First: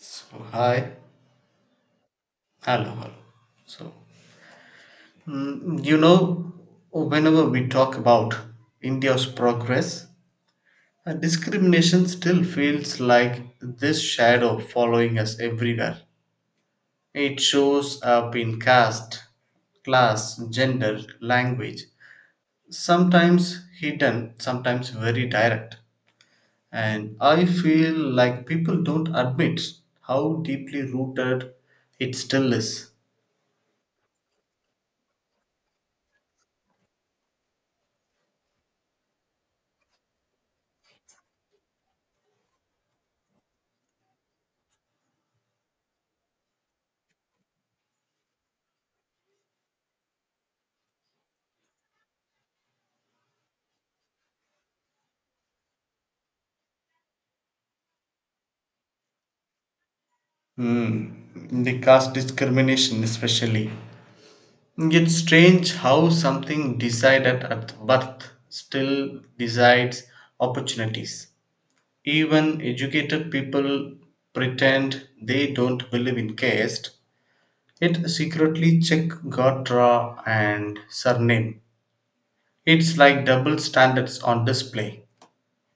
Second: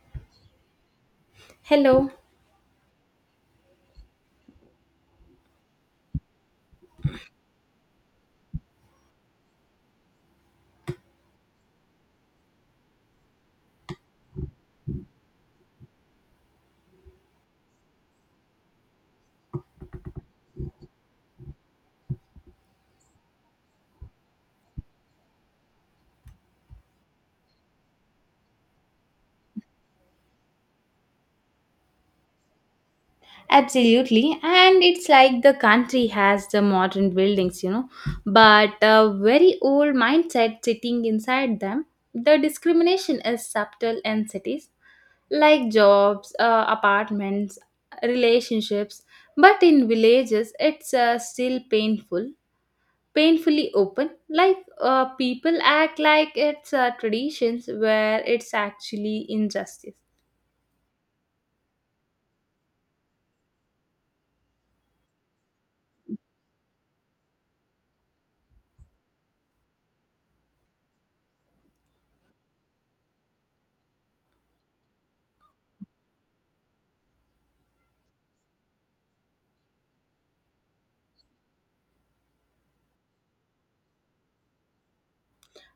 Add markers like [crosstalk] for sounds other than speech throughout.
So hi, Hello. hello, hello. So Mm, you know, whenever we talk about India's progress, discrimination still feels like this shadow following us everywhere. It shows up in caste, class, gender, language, sometimes hidden, sometimes very direct. And I feel like people don't admit how deeply rooted it still is. Absolutely. And it's like the country has the modern buildings, but a very old mindset sitting inside them. The discrimination is subtle in cities, like jobs, apartments, relationships, but in villages, it's still painfully open. Like people act like it's traditions where it's actually injustice. Hmm, the caste discrimination, especially. It's strange how something decided at birth still decides opportunities. Even educated people pretend they don't believe in caste, yet secretly check gotra and surname. It's like double standards on display.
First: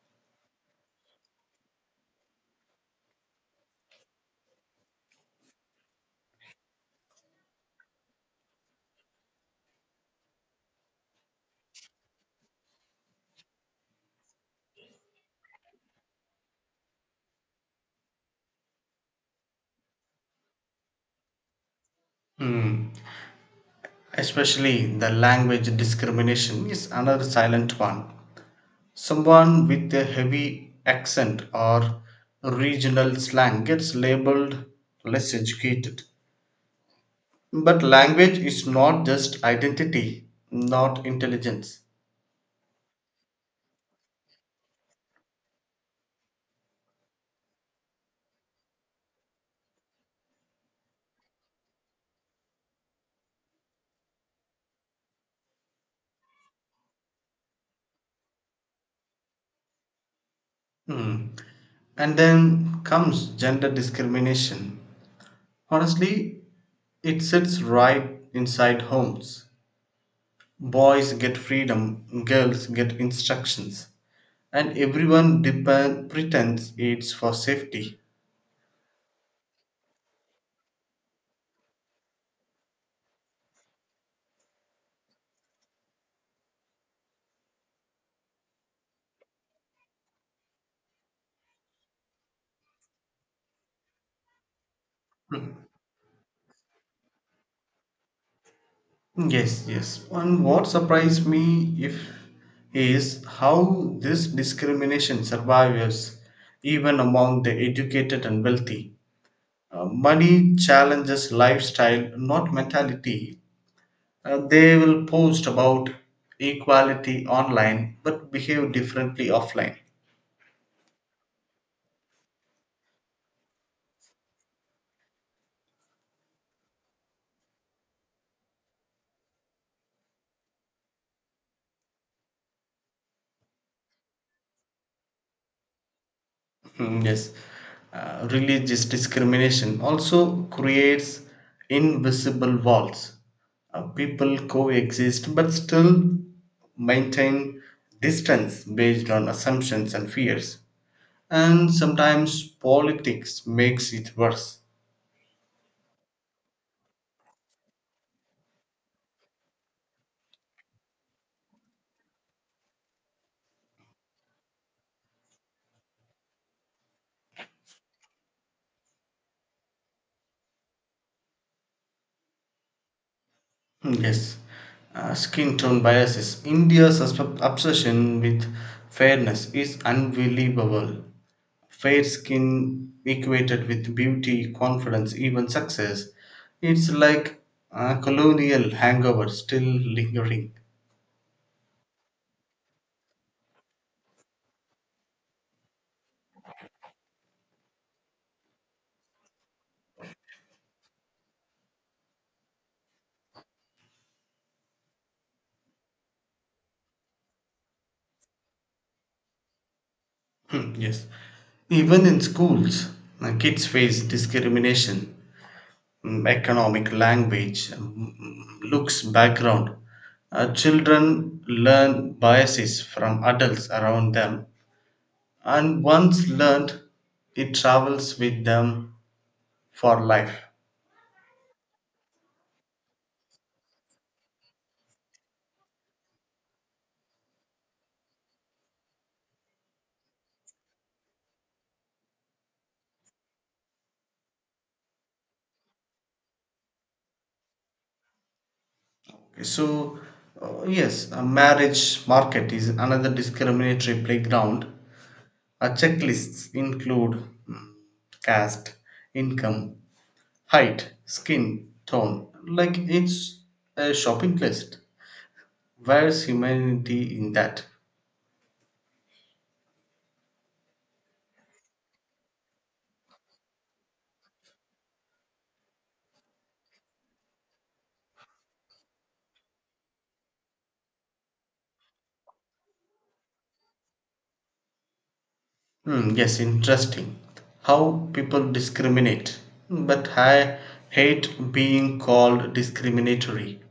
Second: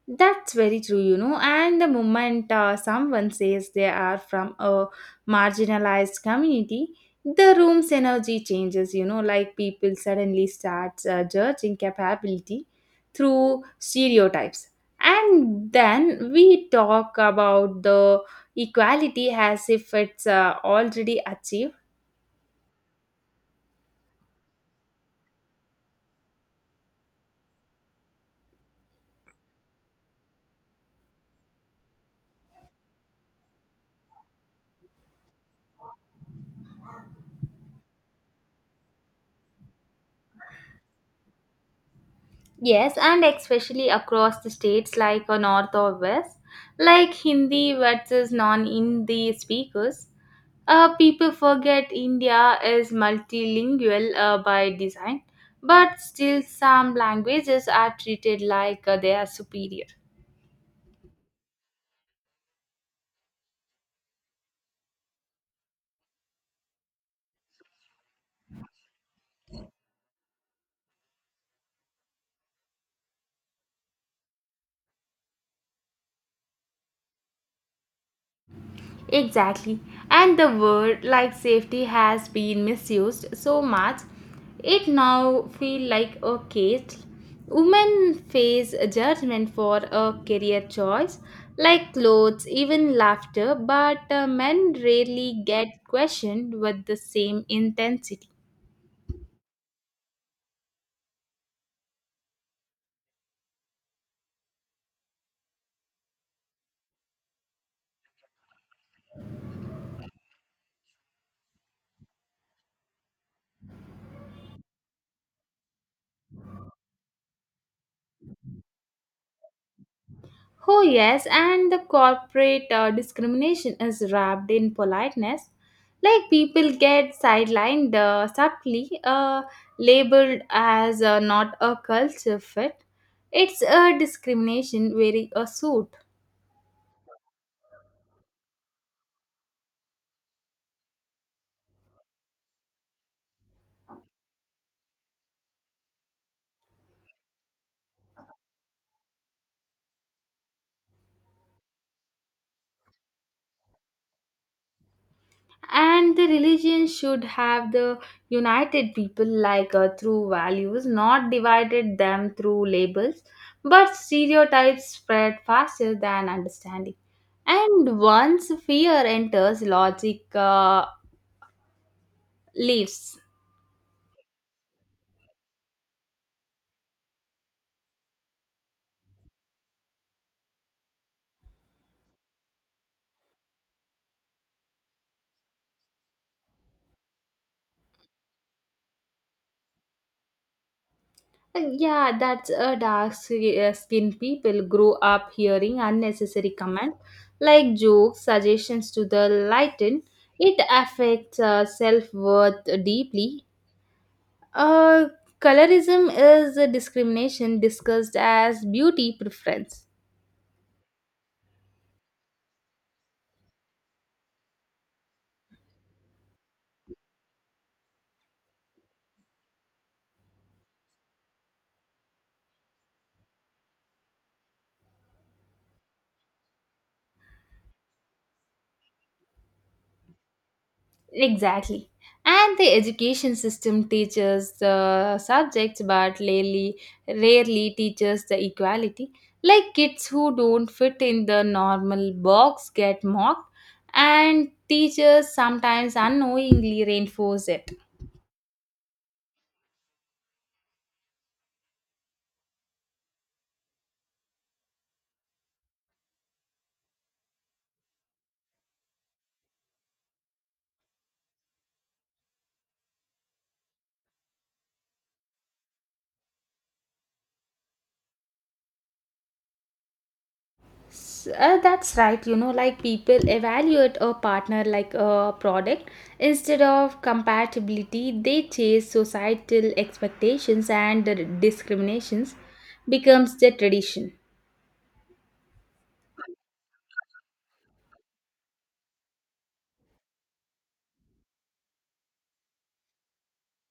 That's very true. And the moment someone says they are from a marginalized community, the room's energy changes, like people suddenly start judging capability through stereotypes. And then we talk about the equality as if it's already achieved. Hmm, Especially the language discrimination is another silent one. Someone with a heavy accent or regional slang gets labeled less educated. But language is not just identity, not intelligence. Yes, and especially across the states like North or West, like Hindi versus non Hindi speakers. People forget India is multilingual by design, but still some languages are treated like they are superior. Hmm. And then comes gender discrimination. Honestly, it sits right inside homes. Boys get freedom, girls get instructions, and everyone pretends it's for safety. Exactly. And the word like safety has been misused so much, it now feel like a case. Women face a judgment for a career choice, like clothes, even laughter, but men rarely get questioned with the same intensity. Yes, yes. And what surprised me if is how this discrimination survives even among the educated and wealthy. Money challenges lifestyle, not mentality. They will post about equality online but behave differently offline. Oh, yes, and the corporate discrimination is wrapped in politeness. Like people get sidelined subtly, labeled as not a culture fit. It's a discrimination wearing a suit. Mm, yes, religious discrimination also creates invisible walls. People coexist but still maintain distance based on assumptions and fears. And sometimes politics makes it worse. And the religion should have the united people like through values, not divided them through labels, but stereotypes spread faster than understanding, and once fear enters, logic leaves. Mm, yes, skin tone biases. India's obsession with fairness is unbelievable. Fair skin equated with beauty, confidence, even success. It's like a colonial hangover still lingering. Yeah, that's a dark skin people grew up hearing unnecessary comments like jokes, suggestions to the lighten. It affects self-worth deeply. Uh, Colorism is a discrimination discussed as beauty preference. Hmm, yes, even in schools, kids face discrimination. Economic language looks background. Children learn biases from adults around them, and once learned it travels with them for life. Exactly. And the education system teaches the subjects but rarely teaches the equality. Like kids who don't fit in the normal box get mocked, and teachers sometimes unknowingly reinforce it. Okay, so yes, a marriage market is another discriminatory playground. Checklists include mm, caste, income, height, skin tone, like it's a shopping list. Where's humanity in that? That's right. Like people evaluate a partner like a product. Instead of compatibility, they chase societal expectations, and the discriminations becomes the tradition. Hmm, yes, interesting. How people discriminate. But I hate being called discriminatory.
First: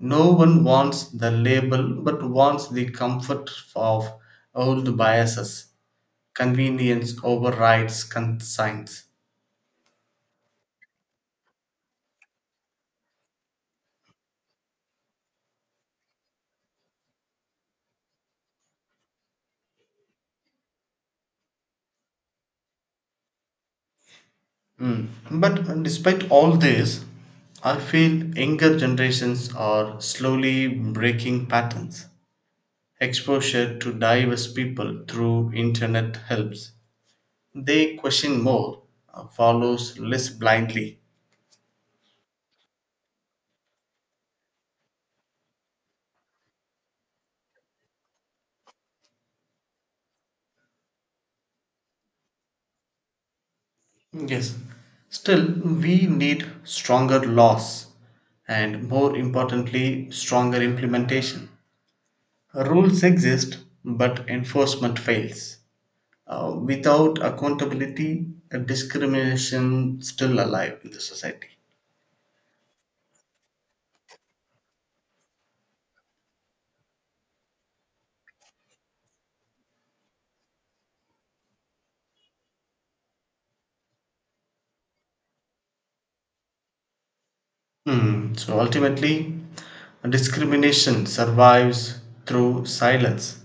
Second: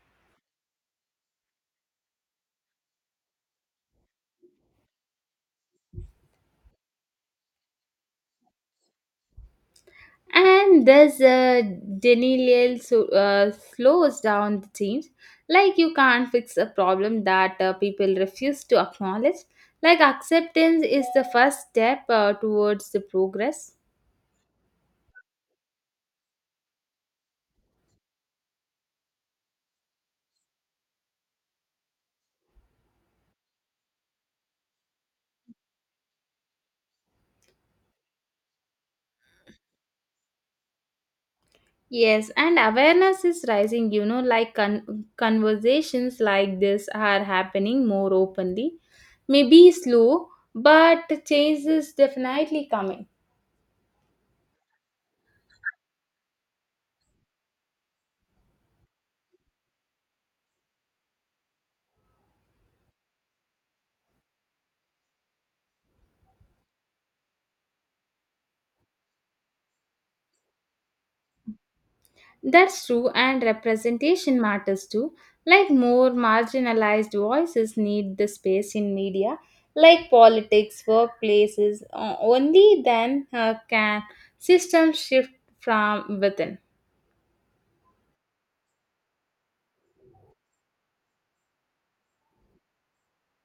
No one wants the label but wants the comfort of old biases. Convenience overrides conscience. And thus, denial so, slows down the change. Like you can't fix a problem that people refuse to acknowledge. Like acceptance is the first step towards the progress. Mm. But despite all this, I feel younger generations are slowly breaking patterns. Exposure to diverse people through internet helps. They question more, follows less blindly. Yes, and awareness is rising, like conversations like this are happening more openly. Maybe slow, but change is definitely coming. Yes. Still, we need stronger laws and, more importantly, stronger implementation. Rules exist, but enforcement fails. Without accountability, discrimination still alive in the society. That's true, and representation matters too. Like more marginalized voices need the space in media, like politics, workplaces. Only then can systems shift from within. So ultimately, discrimination survives through silence.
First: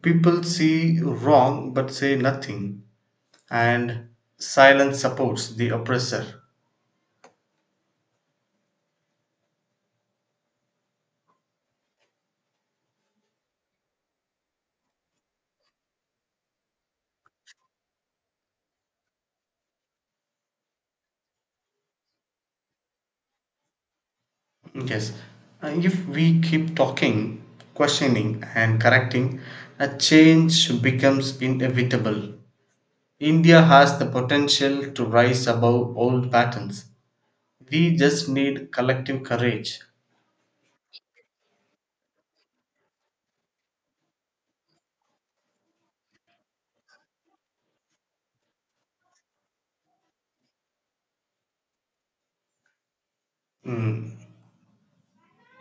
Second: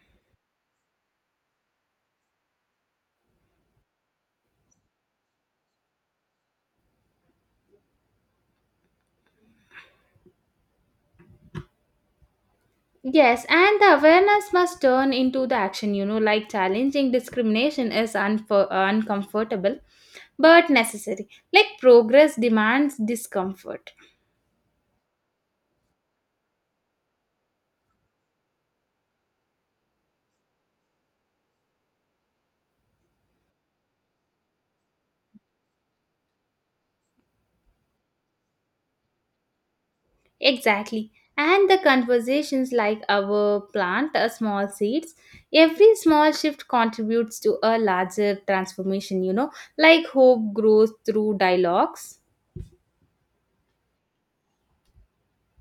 People see wrong but say nothing, and silence supports the oppressor. Yes, and the awareness must turn into the action, like challenging discrimination is uncomfortable but necessary. Like progress demands discomfort. Yes, if we keep talking, questioning, and correcting, a change becomes inevitable. India has the potential to rise above old patterns. We just need collective courage. Exactly. And the conversations like our plant a small seeds, every small shift contributes to a larger transformation, like hope grows through dialogues. Mm.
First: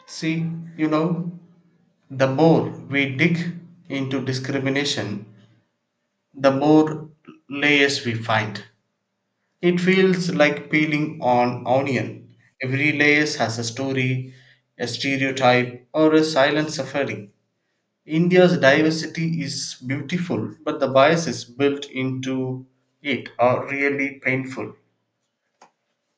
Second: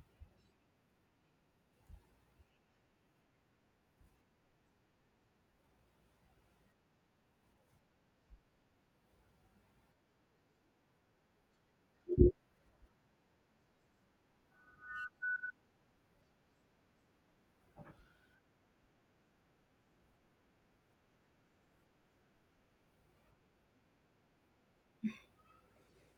See, you know, the more we dig into discrimination, the more layers we find. It feels like peeling an onion. Every layer has a story, a stereotype, or a silent suffering. India's diversity is beautiful, but the biases built into it are really painful.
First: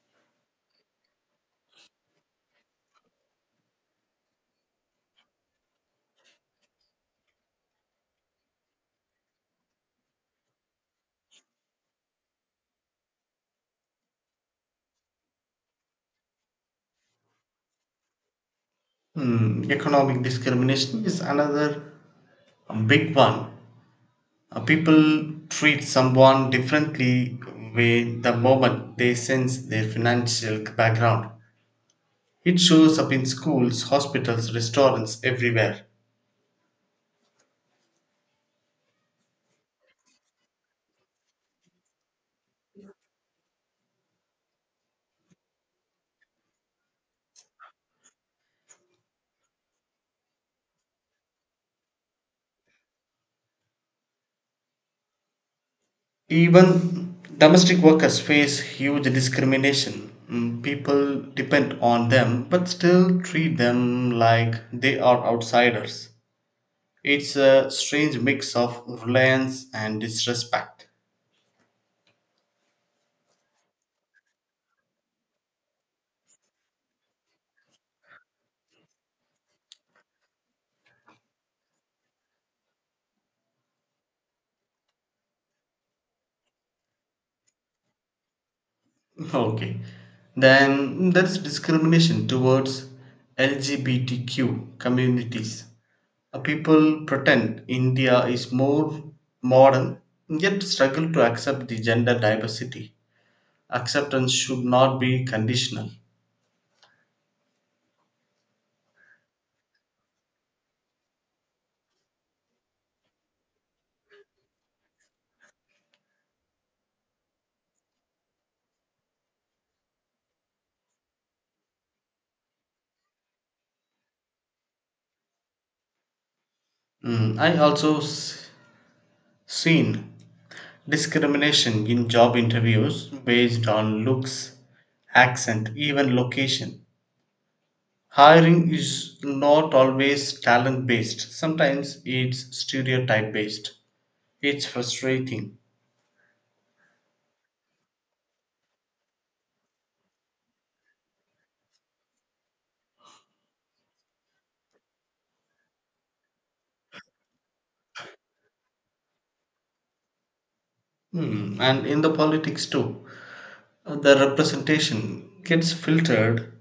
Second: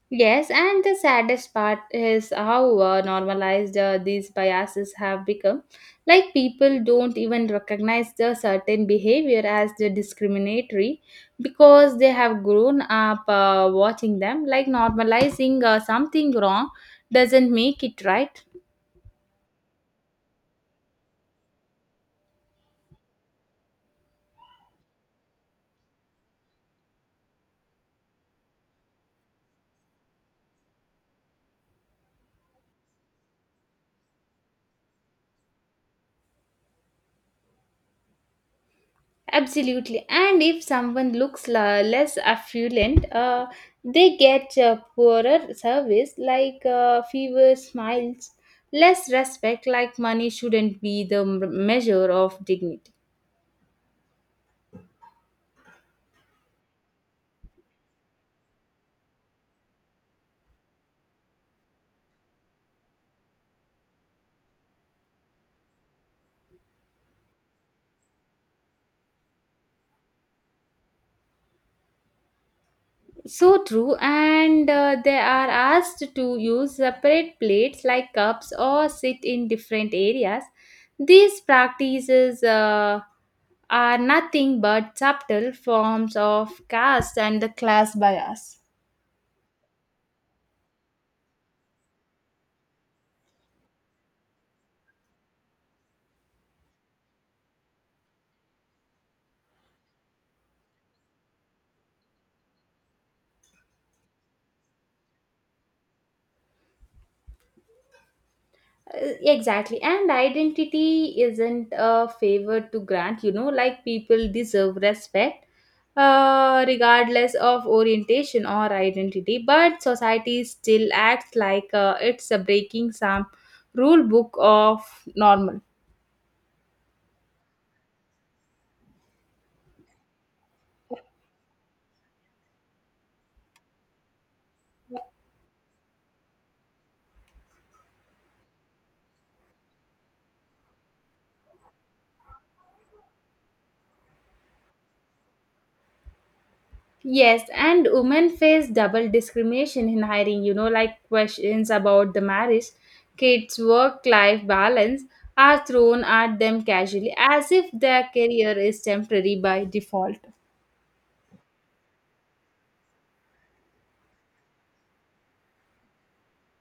Yes, and the saddest part is how normalized these biases have become. Like people don't even recognize the certain behavior as the discriminatory because they have grown up watching them. Like normalizing something wrong doesn't make it right. Economic discrimination is another big one. People treat someone differently with the moment they sense their financial background. It shows up in schools, hospitals, restaurants, everywhere. Absolutely. And if someone looks less affluent, they get a poorer service like fewer smiles, less respect, like money shouldn't be the measure of dignity. Even domestic workers face huge discrimination. People depend on them but still treat them like they are outsiders. It's a strange mix of reliance and disrespect. So true. And they are asked to use separate plates like cups, or sit in different areas. These practices are nothing but subtle forms of caste and the class bias. [laughs] Okay. Then there's discrimination towards LGBTQ communities. People pretend India is more modern yet struggle to accept the gender diversity. Acceptance should not be conditional. Exactly, and identity isn't a favor to grant. Like people deserve respect regardless of orientation or identity, but society still acts like it's a breaking some rule book of normal. I also seen discrimination in job interviews based on looks, accent, even location. Hiring is not always talent based, sometimes it's stereotype based. It's frustrating. Yes, and women face double discrimination in hiring, like questions about the marriage, kids' work life balance are thrown at them casually as if their career is temporary by default. And in the politics too, the representation gets filtered.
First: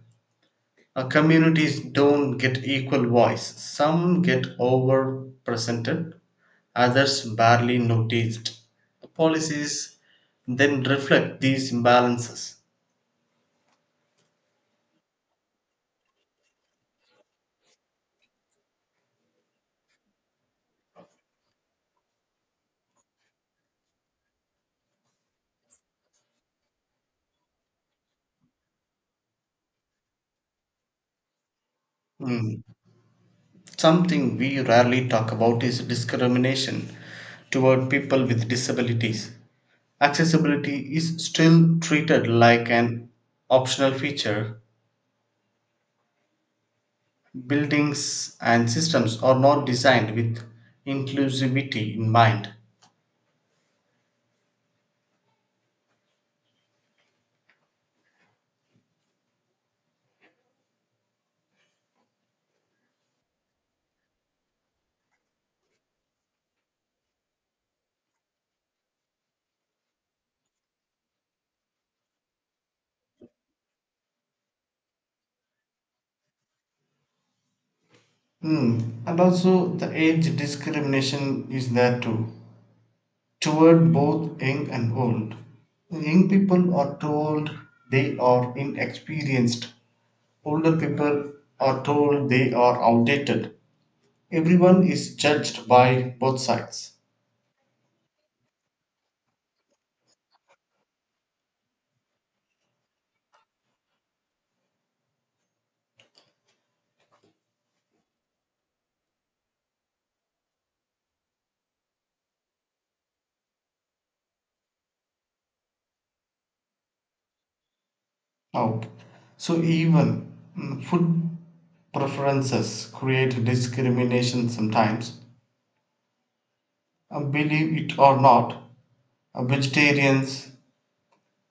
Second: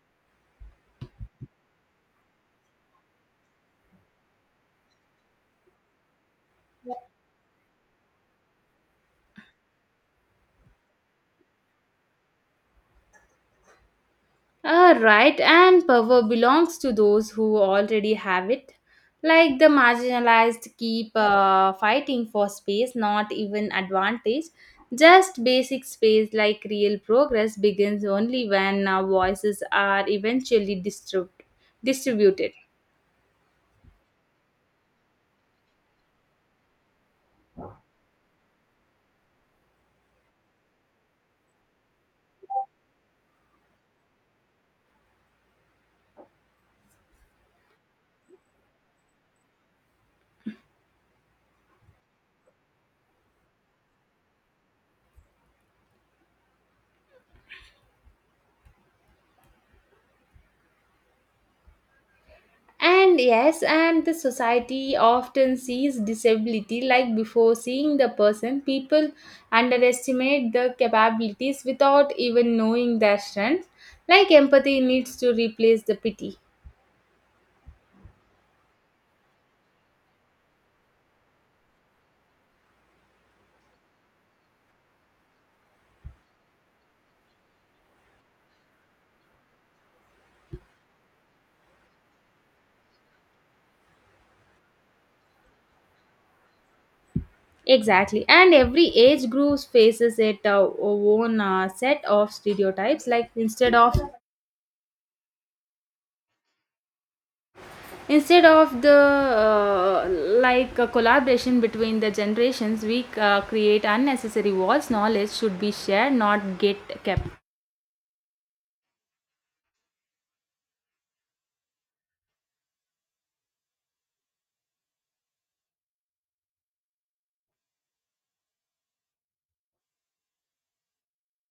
Communities don't get equal voice. Some get overrepresented, others barely noticed. Policies then reflect these imbalances. Ah, right, and power belongs to those who already have it. Like the marginalized keep fighting for space, not even advantage. Just basic space, like real progress, begins only when voices are eventually distributed. Mm. Something we rarely talk about is discrimination toward people with disabilities. Accessibility is still treated like an optional feature. Buildings and systems are not designed with inclusivity in mind. And yes, and the society often sees disability like before seeing the person. People underestimate the capabilities without even knowing their strengths. Like empathy needs to replace the pity. Hmm. And also, the age discrimination is there too, toward both young and old. Young people are told they are inexperienced, older people are told they are outdated. Everyone is judged by both sides. Exactly. And every age group faces it own set of stereotypes. Like instead of the like a collaboration between the generations, we create unnecessary walls. Knowledge should be shared, not get kept. Out. So, even food preferences create discrimination sometimes. Believe it or not, vegetarians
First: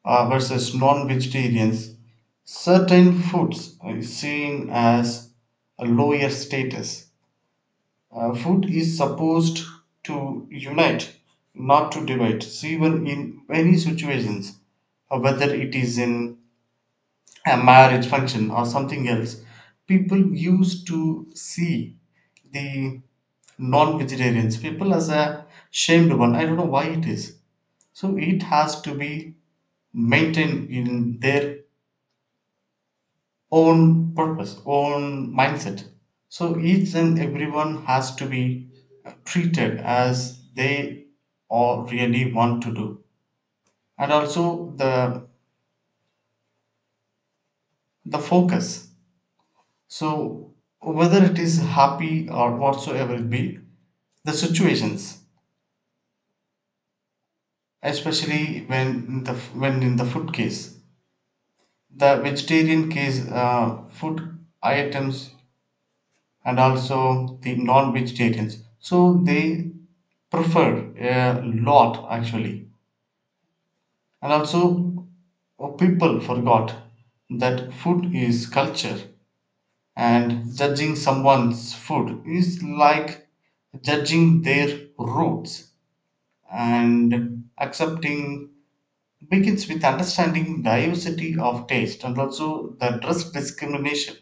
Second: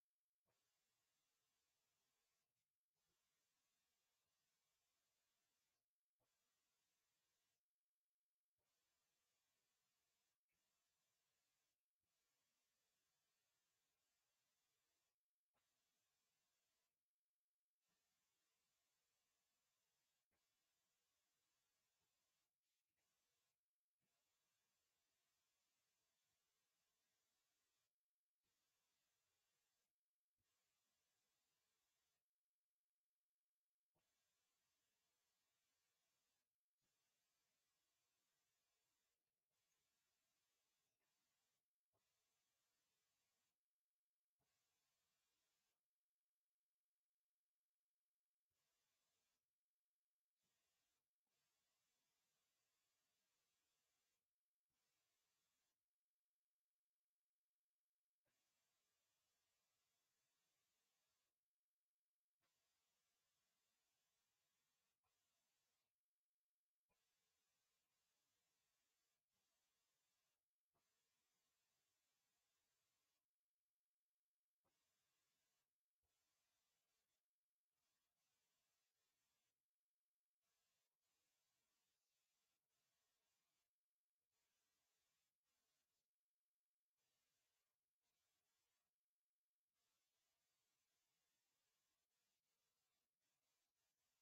versus non vegetarians, certain foods is seen as a lower status. Food is supposed to unite, not to divide. So, even in many situations, whether it is in a marriage function or something else, people used to see the non-vegetarians people as a shamed one. I don't know why it is, so it has to be maintained in their own purpose, own mindset. So each and everyone has to be treated as they all really want to do, and also the focus. So whether it is happy or whatsoever it be, the situations, especially when in the food case, the vegetarian case, food items and also the non-vegetarians. So they preferred a lot actually. And also people forgot that food is culture, and judging someone's food is like judging their roots, and accepting begins with understanding diversity of taste. And also the dress discrimination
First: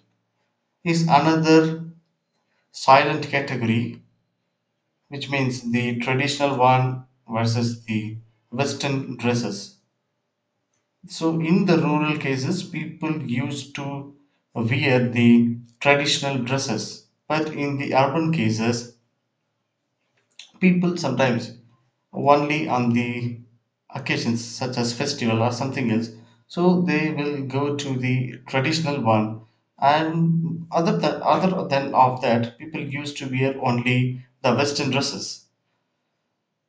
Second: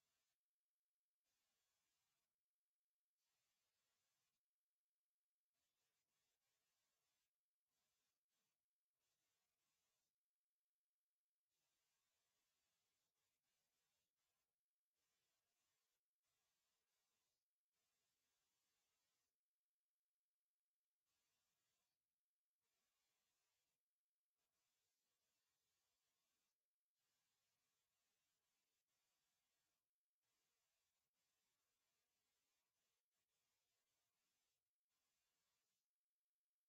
is another silent category, which means the traditional one versus the western dresses. So in the rural cases people used to wear the traditional dresses, but in the urban cases people sometimes, only on the occasions such as festival or something else, so they will go to the traditional one, and other than of that people used to wear only the western dresses.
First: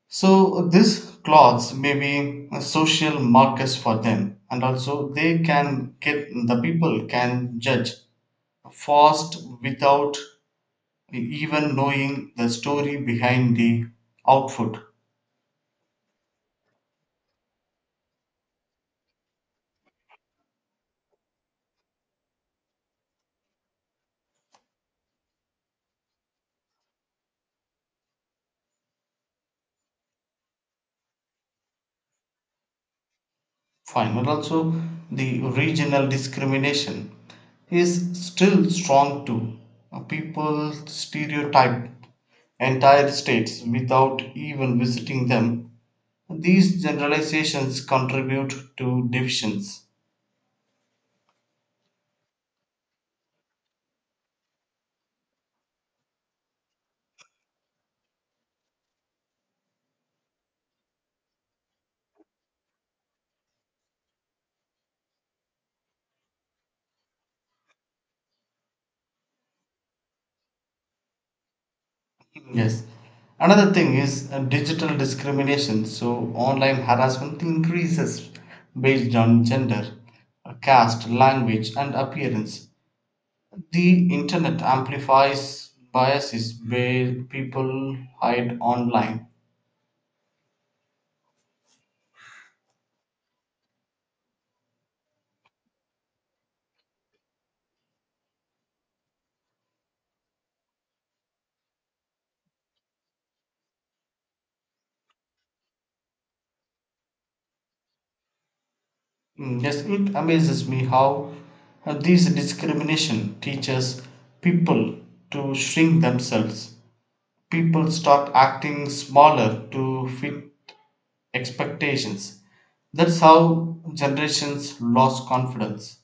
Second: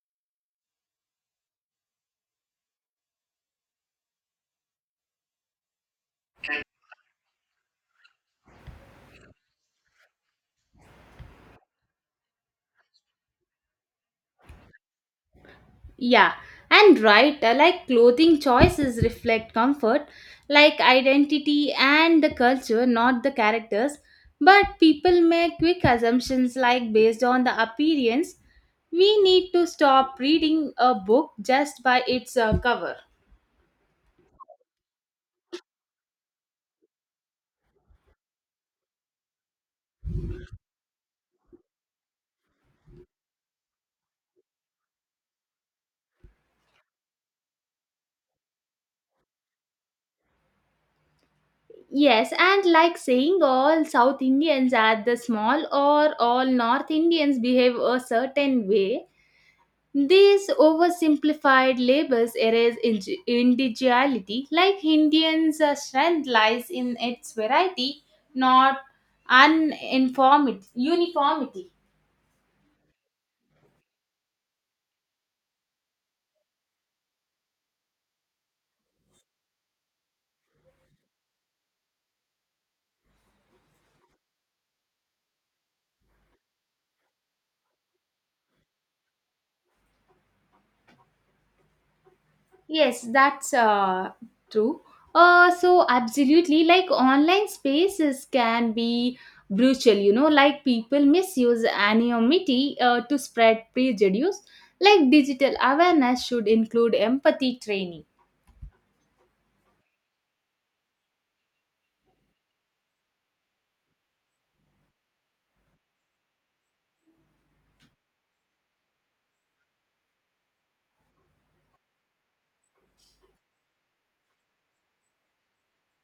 So these clothes may be social markers for them, and also they can get the people can judge fast without even knowing the story behind the output. Yeah, and right, like clothing choices reflect comfort, like identity and the culture, not the characters. But people make quick assumptions like based on the appearance. We need to stop reading a book just by its cover. Fine, but also the regional discrimination is still strong too. People stereotype entire states without even visiting them. These generalizations contribute to divisions. Yes, and like saying all South Indians are the small or all North Indians behave a certain way. These oversimplified labels erase individuality, like Indians' strength lies in its variety, not uniformity. Yes. Another thing is digital discrimination. So online harassment increases based on gender, caste, language, and appearance. The internet amplifies biases where people hide online. Yes, that's true. So absolutely, like online spaces can be brutal, like people misuse anonymity to spread prejudice. Like digital awareness should include empathy training. Mm, yes, it amazes me how this discrimination teaches people to shrink themselves. People start acting smaller to fit expectations. That's how generations lost confidence.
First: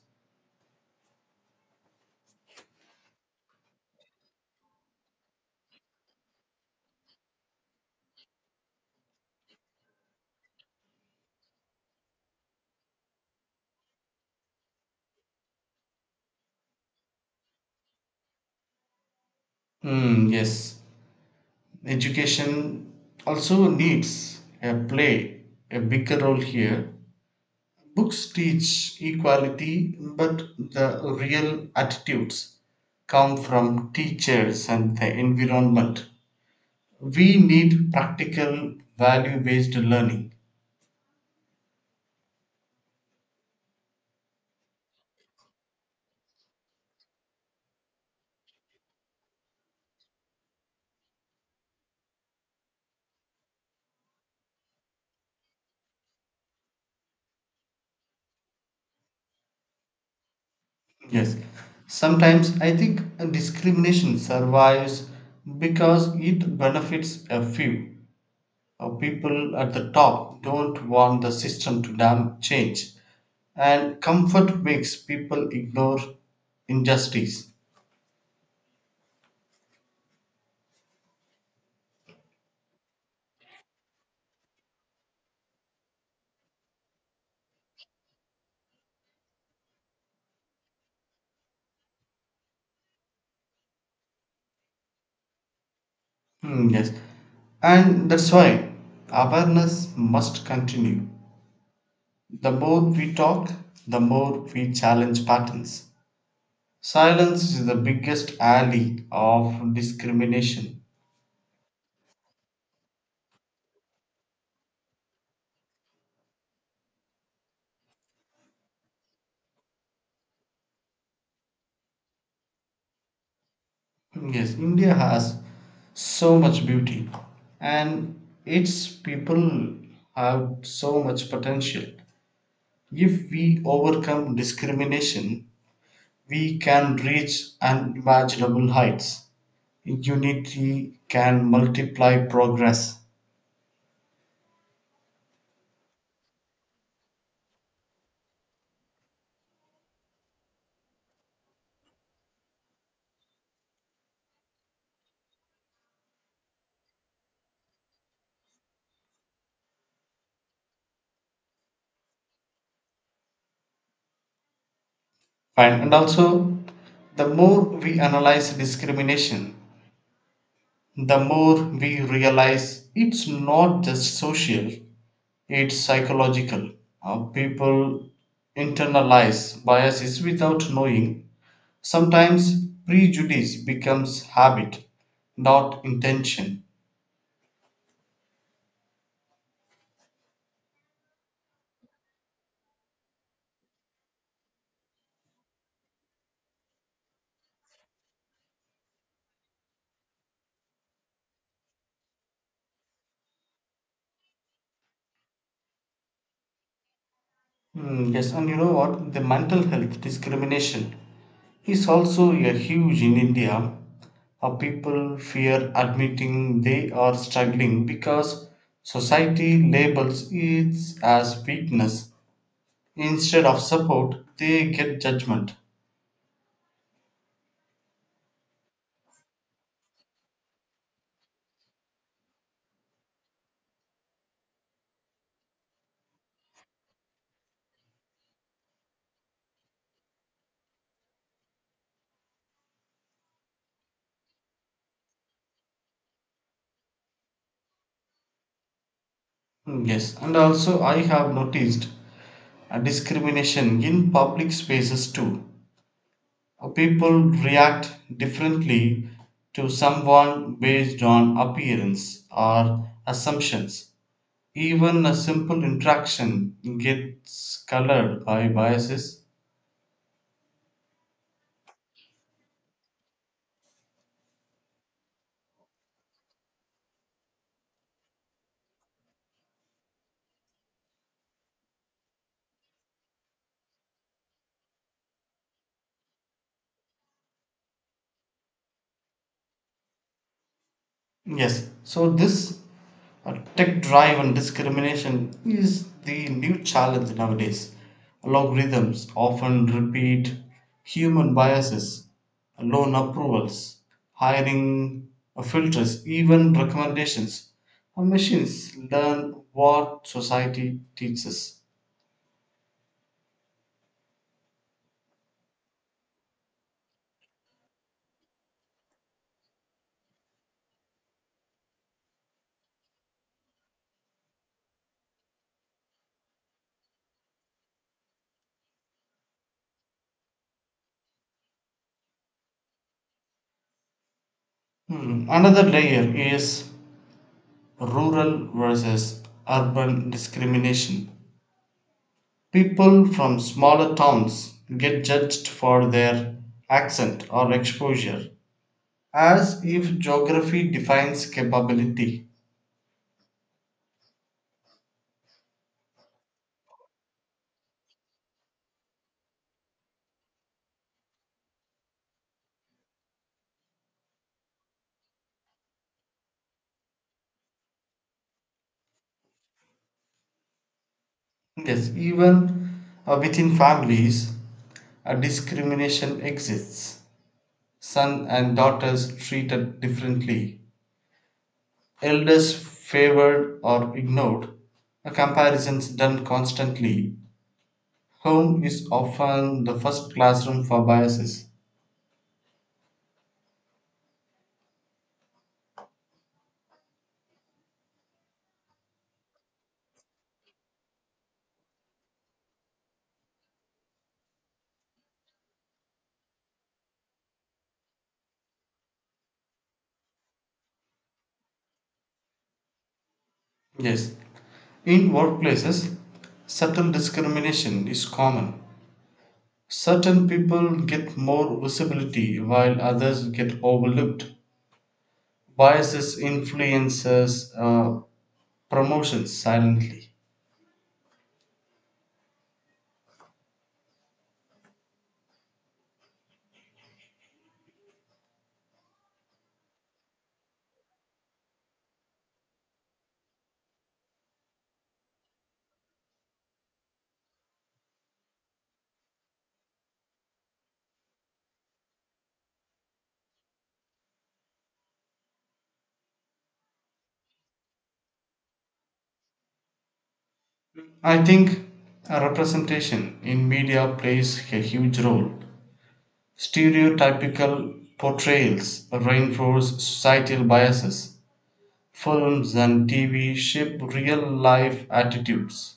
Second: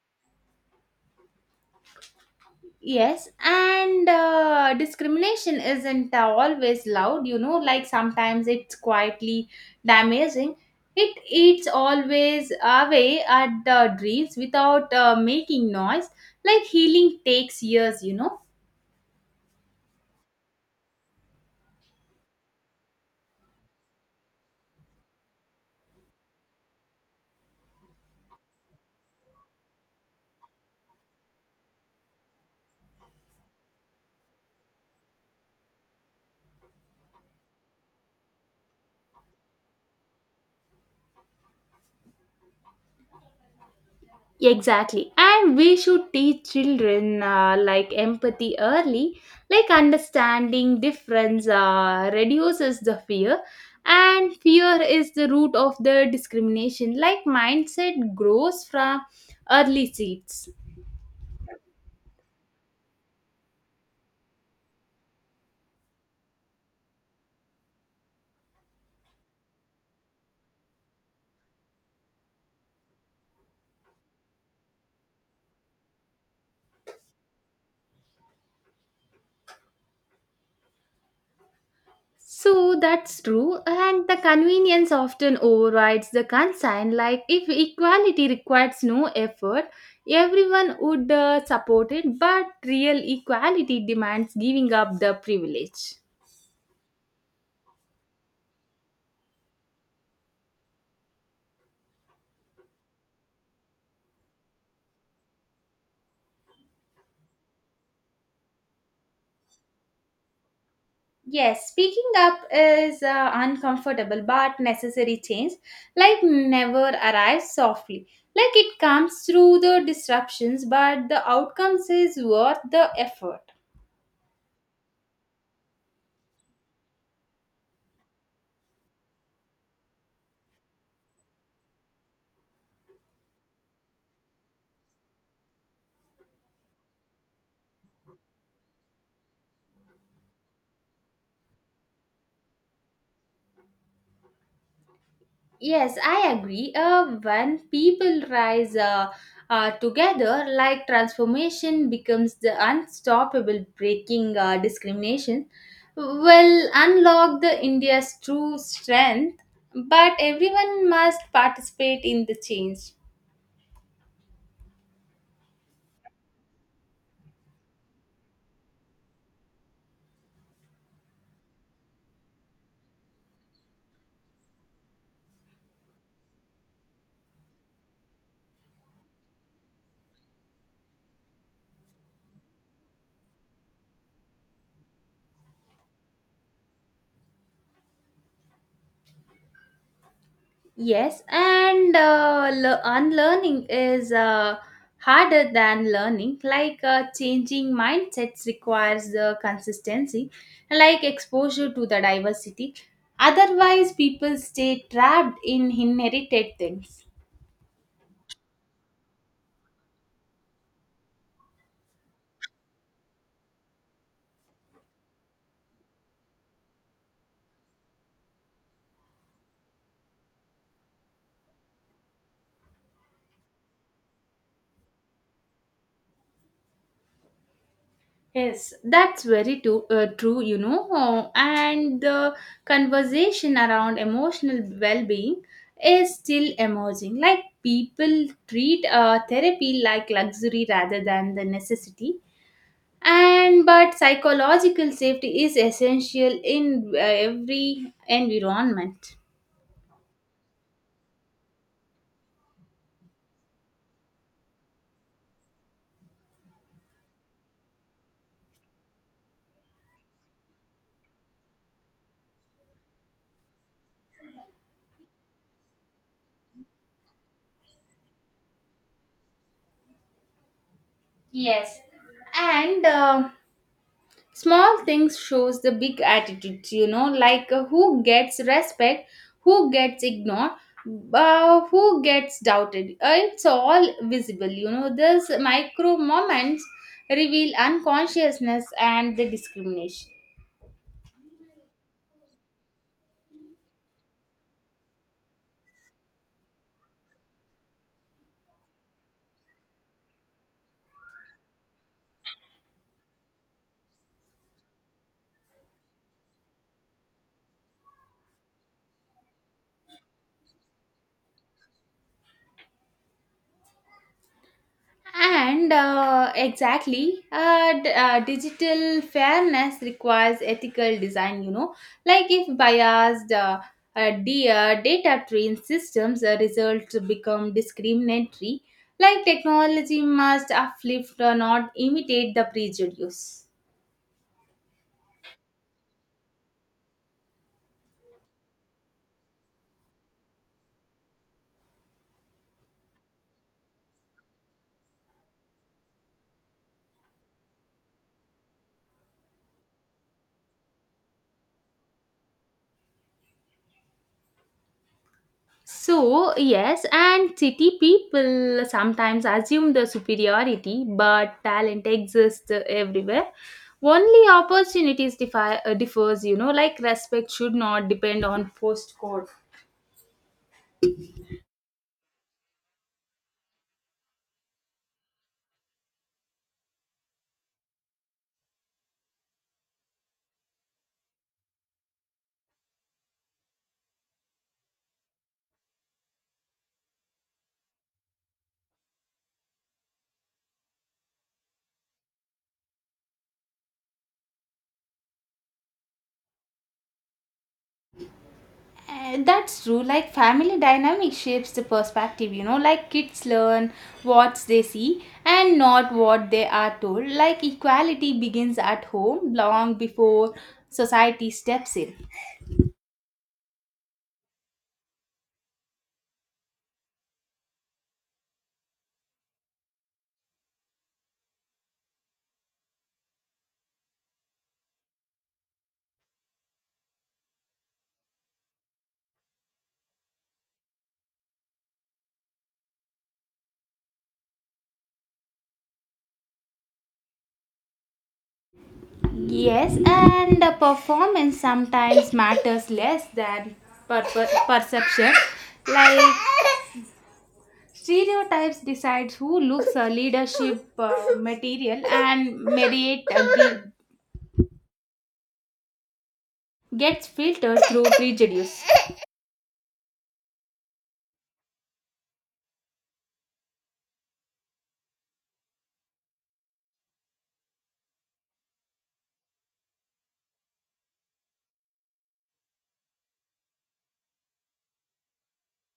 Yes, and discrimination isn't always loud, like sometimes it's quietly damaging. It eats always away at the dreams without making noise. Like healing takes years. Hmm. Yes, education also needs a play a bigger role here. Books teach equality, but the real attitudes come from teachers and the environment. We need practical, value based learning. Exactly. And we should teach children like empathy early, like understanding difference reduces the fear. And fear is the root of the discrimination, like mindset grows from early seeds. Yes. Sometimes I think discrimination survives because it benefits a few. People at the top don't want the system to change, and comfort makes people ignore injustice. So that's true, and the convenience often overrides the concern. Like, if equality requires no effort, everyone would support it, but real equality demands giving up the privilege. Hmm, yes. And that's why awareness must continue. The more we talk, the more we challenge patterns. Silence is the biggest ally of discrimination. Yes, speaking up is uncomfortable but necessary change. Like never arrives softly. Like it comes through the disruptions, but the outcomes is worth the effort. Yes, India has so much beauty and its people have so much potential. If we overcome discrimination, we can reach unimaginable heights. Unity can multiply progress. Yes, I agree. When people rise together, like transformation becomes the unstoppable breaking discrimination, will unlock the India's true strength. But everyone must participate in the change. Fine. And also, the more we analyze discrimination, the more we realize it's not just social, it's psychological. People internalize biases without knowing. Sometimes prejudice becomes habit, not intention. Yes, and unlearning is harder than learning. Like changing mindsets requires the consistency, like exposure to the diversity. Otherwise, people stay trapped in inherited things. Mm, yes, and you know what? The mental health discrimination is also a huge in India. People fear admitting they are struggling because society labels it as weakness. Instead of support, they get judgment. Yes, that's very too, true. And the conversation around emotional well being is still emerging. Like people treat therapy like luxury rather than the necessity. And but psychological safety is essential in every environment. Mm, yes, and also I have noticed a discrimination in public spaces too. People react differently to someone based on appearance or assumptions. Even a simple interaction gets colored by biases. Yes, and small things shows the big attitudes. Like who gets respect, who gets ignored, who gets doubted. It's all visible, these micro moments reveal unconsciousness and the discrimination. Yes, so this Tech drive and discrimination is the new challenge nowadays. Algorithms often repeat human biases, loan approvals, hiring filters, even recommendations. And machines learn what society teaches. And exactly, digital fairness requires ethical design, like if biased data trained systems results become discriminatory, like technology must uplift, not imitate the prejudice. Another layer is rural versus urban discrimination. People from smaller towns get judged for their accent or exposure, as if geography defines capability. So, yes, and city people sometimes assume the superiority, but talent exists everywhere. Only opportunities differs, like respect should not depend on postcode. Yes, even within families, a discrimination exists. Son and daughters treated differently, elders favored or ignored, a comparisons done constantly. Home is often the first classroom for biases. That's true. Like family dynamic shapes the perspective, like kids learn what they see and not what they are told. Like equality begins at home long before society steps in. Yes, in workplaces, subtle discrimination is common. Certain people get more visibility while others get overlooked. Biases influences promotions silently. Yes, and the performance sometimes matters less than perception. Like stereotypes decides who looks a leadership material, and merit gets filtered through prejudice. I think representation in media plays a huge role. Stereotypical portrayals reinforce societal biases. Films and TV shape real life attitudes.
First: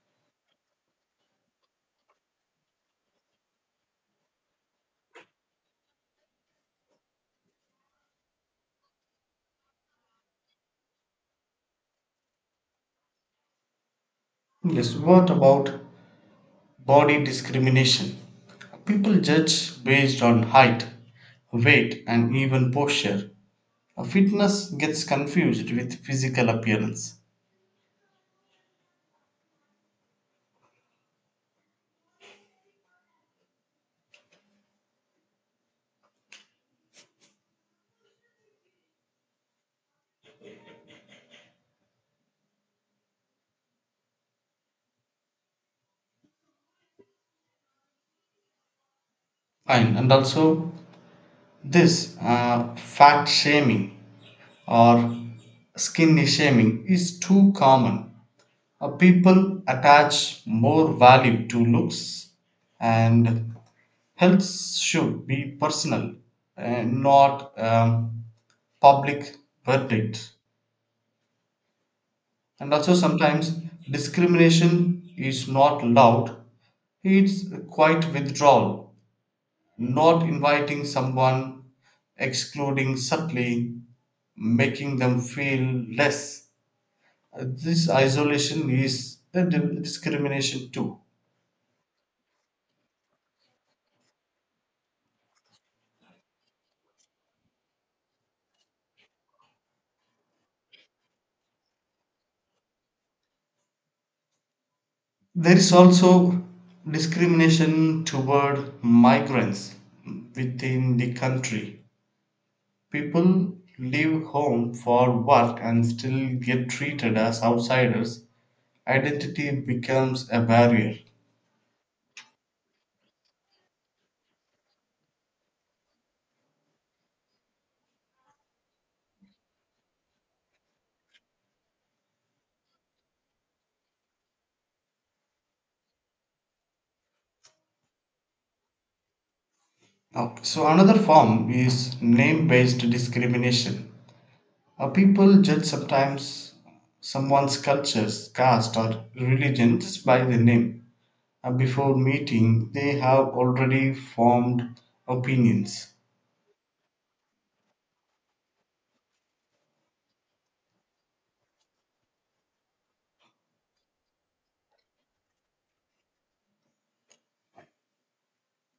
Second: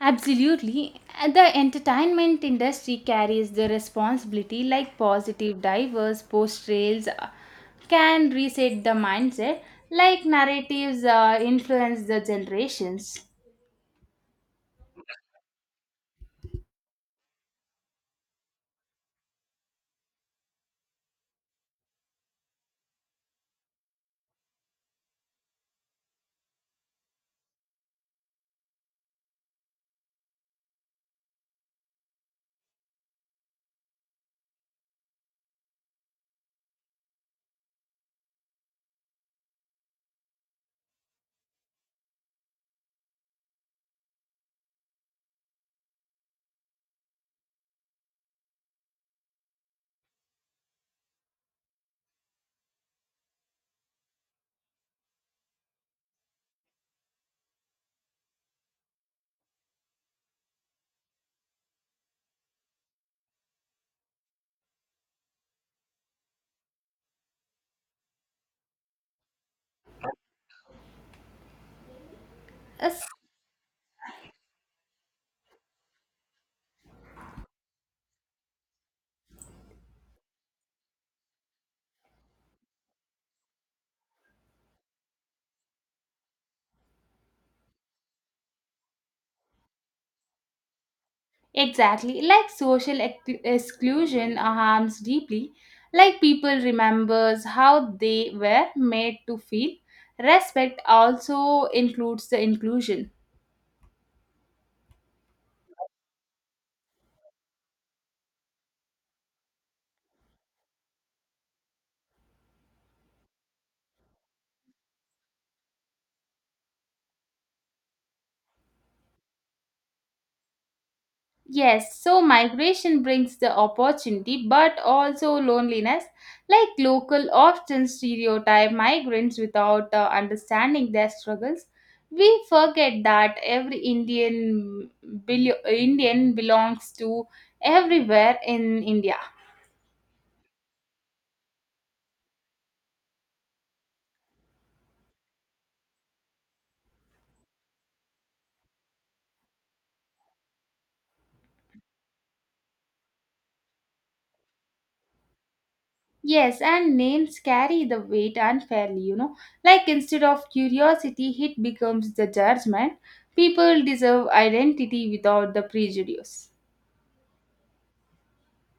Absolutely. The entertainment industry carries the responsibility, like positive diverse portrayals can reset the mindset, like narratives influence the generations. Yes, what about body discrimination? People judge based on height, weight, and even posture. Fitness gets confused with physical appearance. And also, this fat shaming or skinny shaming is too common. People attach more value to looks, and health should be personal and not public verdict. And also, Yes, sometimes discrimination is not loud, it's quite withdrawal, not inviting someone, excluding subtly, making them feel less. This isolation is a discrimination too. exactly. Like social exclusion harms deeply. Like people remembers how they were made to feel. Respect also includes the inclusion. There is also discrimination toward migrants within the country. People leave home for work and still get treated as outsiders. Identity becomes a barrier. Yes, so migration brings the opportunity but also loneliness. Like local often stereotype migrants without understanding their struggles. We forget that every Indian belongs to everywhere in India. Now, so another form is name-based discrimination. People judge sometimes someone's cultures, caste, or religion just by the name. Before meeting, they have already formed opinions. Yes, and names carry the weight unfairly. Like instead of curiosity, it becomes the judgment. People deserve identity without the prejudice.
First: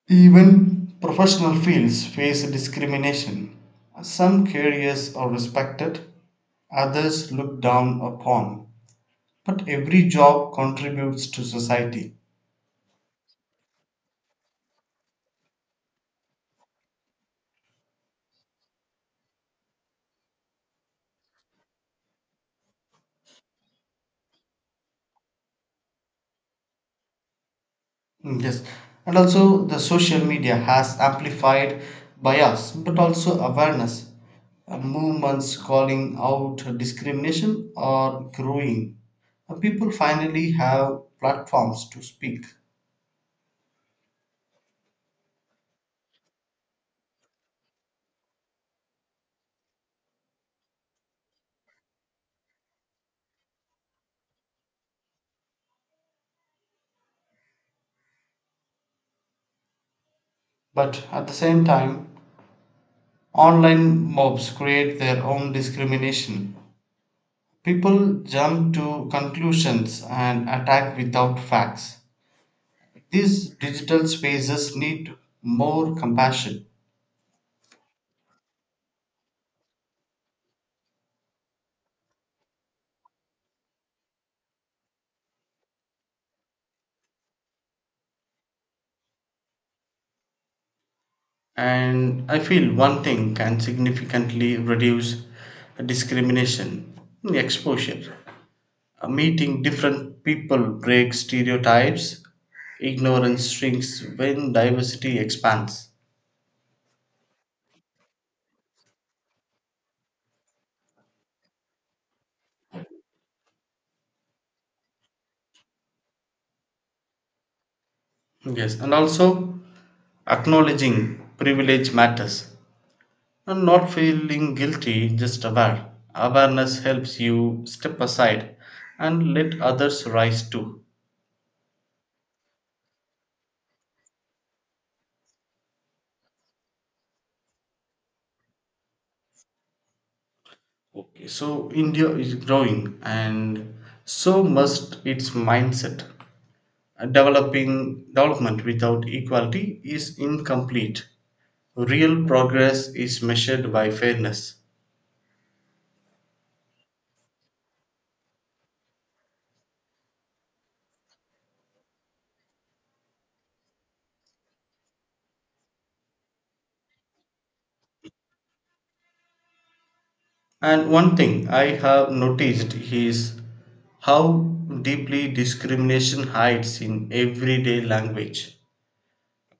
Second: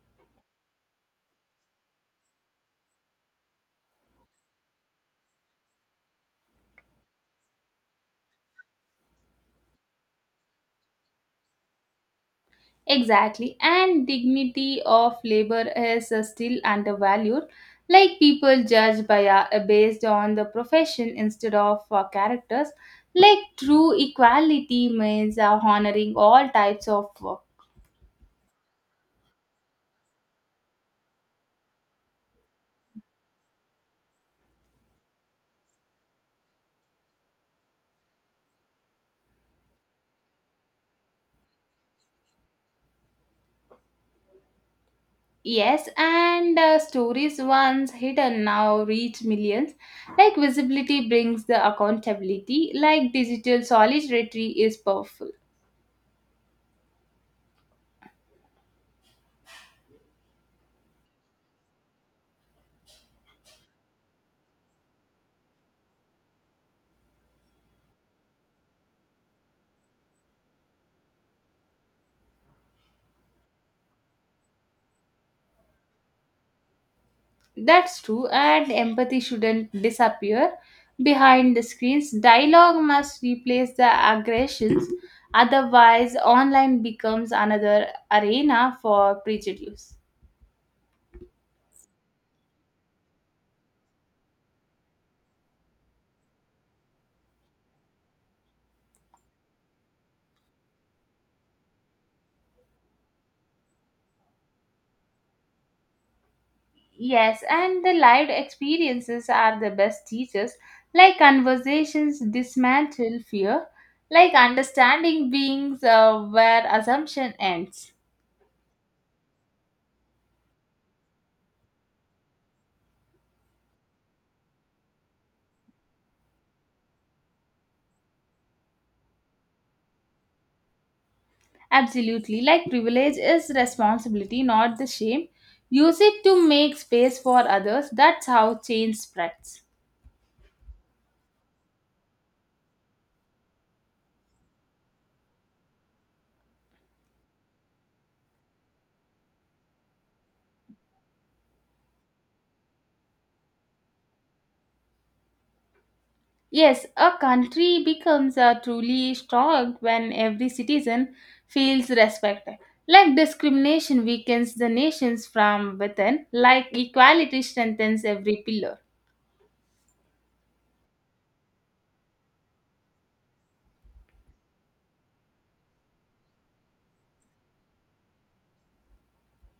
Even professional fields face discrimination. Some careers are respected, others looked down upon. But every job contributes to society. Exactly, and dignity of labor is still undervalued. Like people judge by based on the profession instead of characters. Like true equality means honoring all types of work. Mm, yes, and also the social media has amplified bias, but also awareness. Movements calling out discrimination are growing. People finally have platforms to speak. Yes, and stories once hidden now reach millions. Like visibility brings the accountability. Like digital solidarity is powerful. But at the same time, online mobs create their own discrimination. People jump to conclusions and attack without facts. These digital spaces need more compassion. That's true, and empathy shouldn't disappear behind the screens. Dialogue must replace the aggressions, otherwise, online becomes another arena for prejudice. And I feel one thing can significantly reduce discrimination exposure. Meeting different people breaks stereotypes, ignorance shrinks when diversity expands. Yes, and the lived experiences are the best teachers, like conversations dismantle fear, like understanding beings where assumption ends. Yes, and also acknowledging privilege matters and not feeling guilty, just aware. Awareness helps you step aside and let others rise too. Absolutely. Like privilege is responsibility, not the shame. Use it to make space for others. That's how change spreads. So India is growing and so must its mindset. Developing development without equality is incomplete. Real progress is measured by fairness. Yes, a country becomes a truly strong when every citizen feels respected. Like discrimination weakens the nations from within, like equality strengthens every pillar. And one thing I have noticed is how deeply discrimination hides in everyday language.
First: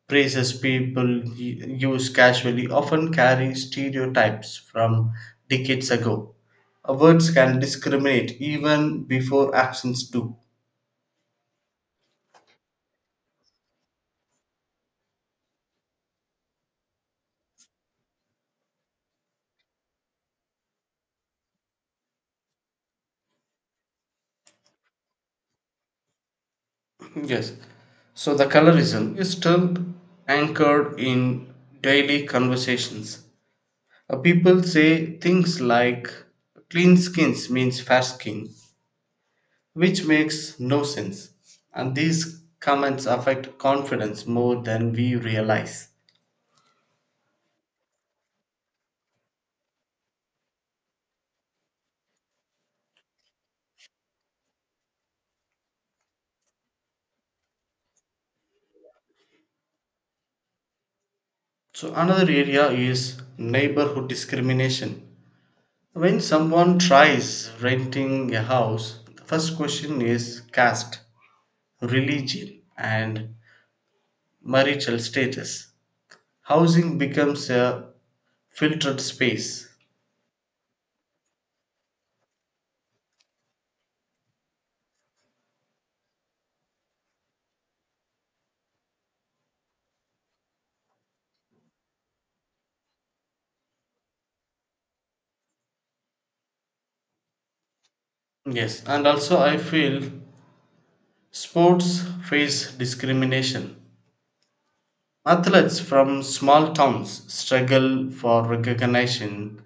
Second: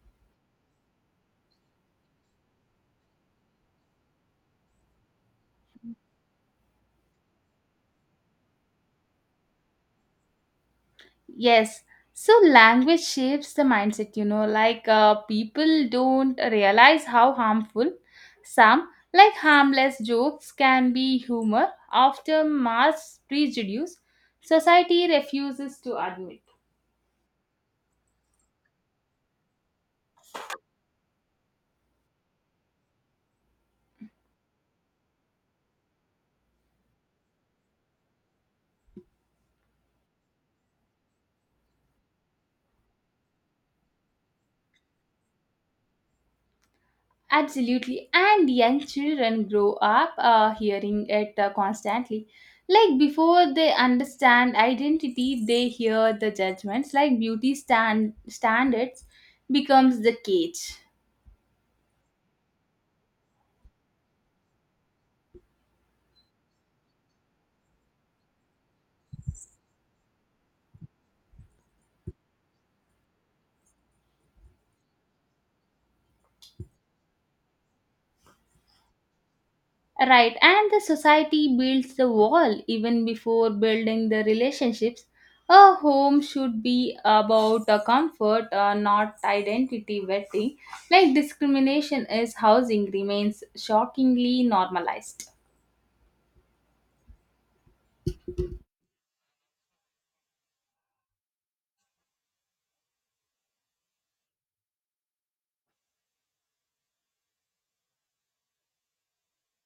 Phrases people use casually often carry stereotypes from decades ago. Words can discriminate even before actions do. Yes. So language shapes the mindset, like people don't realize how harmful some like harmless jokes can be humor after mass prejudice society refuses to admit. [laughs] Yes. So the colorism is still anchored in daily conversations. People say things like clean skins means fair skin, which makes no sense. And these comments affect confidence more than we realize. Absolutely. And young children grow up hearing it constantly. Like before they understand identity, they hear the judgments like beauty standards becomes the cage. So another area is neighborhood discrimination. When someone tries renting a house, the first question is caste, religion, and marital status. Housing becomes a filtered space. Right, and the society builds the wall even before building the relationships. A home should be about the comfort, not identity vetting. Like discrimination is housing remains shockingly normalized. Yes, and also I feel sports face discrimination. Athletes from small towns struggle for recognition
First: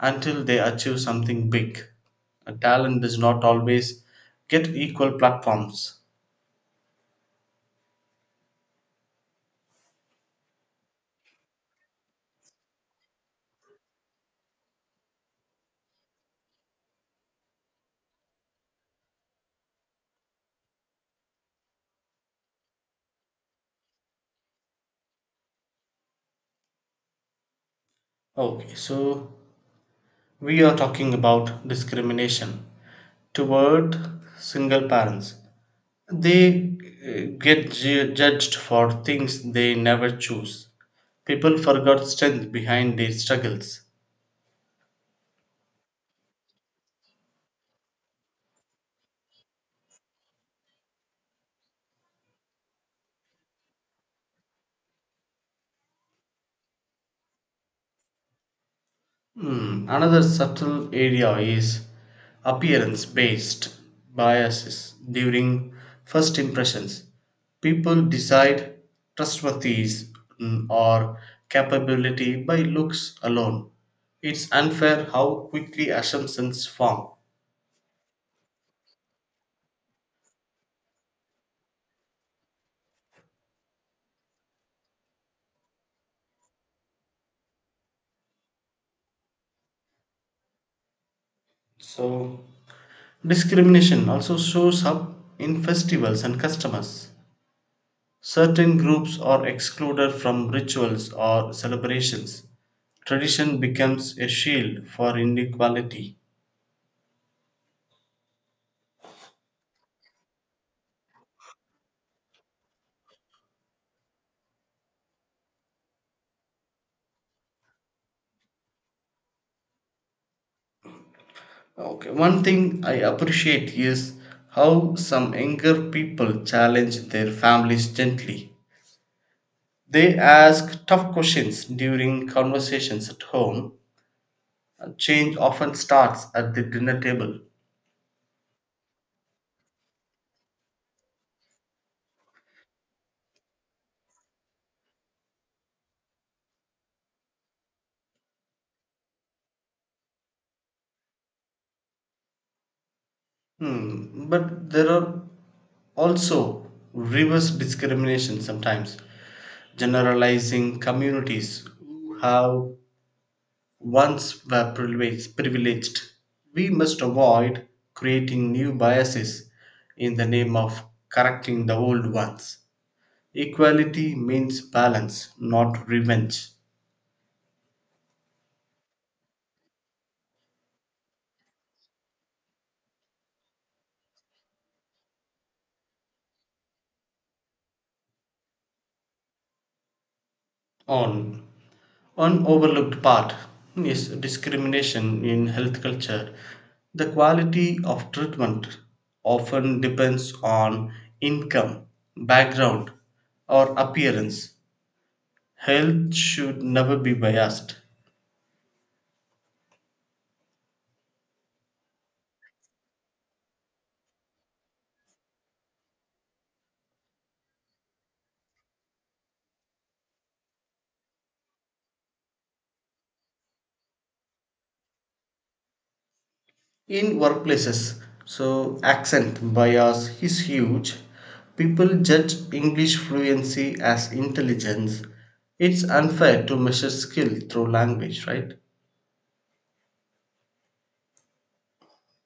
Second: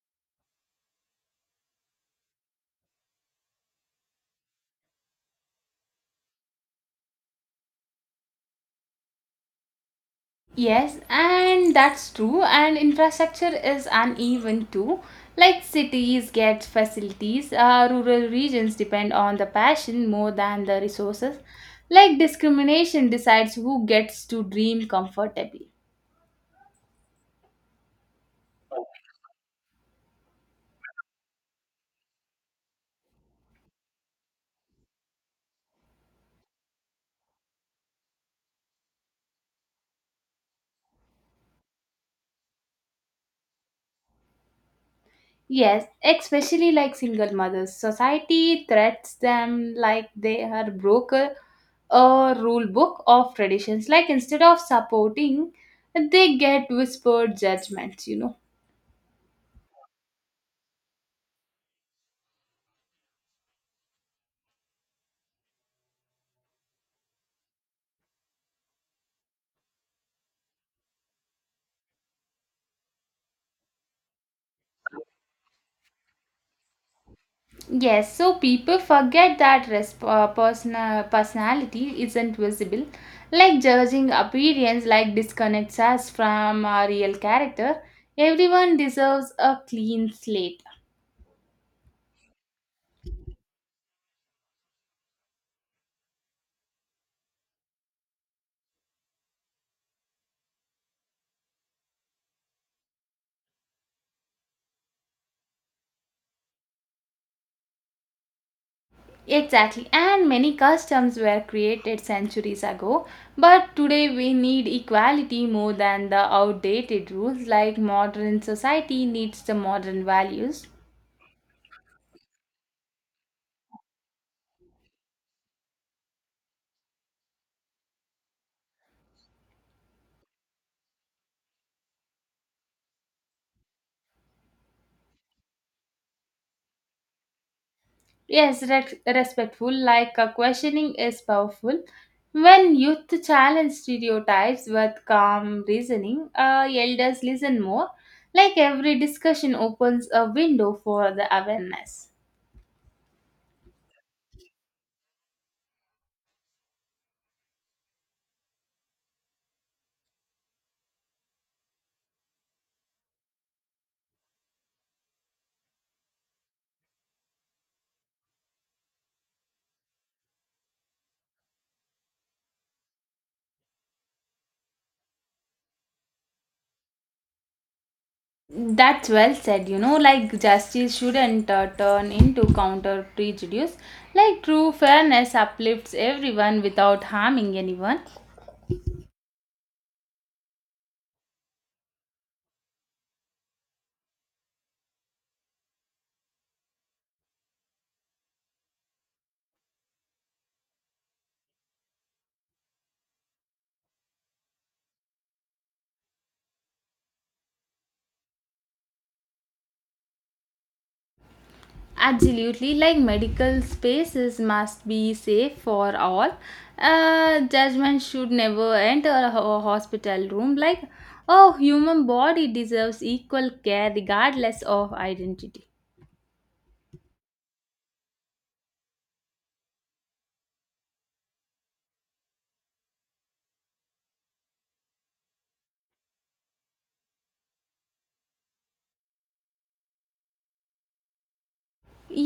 until they achieve something big. A talent does not always get equal platforms. Yes, and that's true. And infrastructure is uneven too. Like cities get facilities, rural regions depend on the passion more than the resources. Like discrimination decides who gets to dream comfortably. Okay, so we are talking about discrimination toward single parents. They judged for things they never choose. People forgot strength behind their struggles. Yes, especially like single mothers. Society threats them like they are broker a rule book of traditions. Like instead of supporting, they get whispered judgments. Hmm. Another subtle area is appearance based biases during first impressions. People decide trustworthiness or capability by looks alone. It's unfair how quickly assumptions form. Yes, so people forget that personality isn't visible. Like judging appearance, like disconnects us from our real character. Everyone deserves a clean slate. So, discrimination also shows up in festivals and customers. Certain groups are excluded from rituals or celebrations. Tradition becomes a shield for inequality. Exactly, and many customs were created centuries ago, but today we need equality more than the outdated rules. Like modern society needs the modern values. Okay, one thing I appreciate is how some younger people challenge their families gently. They ask tough questions during conversations at home. Change often starts at the dinner table. Yes, respectful, like questioning is powerful. When youth challenge stereotypes with calm reasoning, elders listen more. Like every discussion opens a window for the awareness. Hmm, but there are also reverse discrimination sometimes. Generalizing communities who have once were privileged. We must avoid creating new biases in the name of correcting the old ones. Equality means balance, not revenge. That's well said. Like justice shouldn't turn into counter prejudice. Like true fairness uplifts everyone without harming anyone. On one overlooked part is discrimination in health culture. The quality of treatment often depends on income, background, or appearance. Health should never be biased. Absolutely, like medical spaces must be safe for all. Judgment should never enter a hospital room. Like, oh, human body deserves equal care regardless of identity. In workplaces, so accent bias is huge. People judge English fluency as intelligence. It's unfair to measure skill through language, right?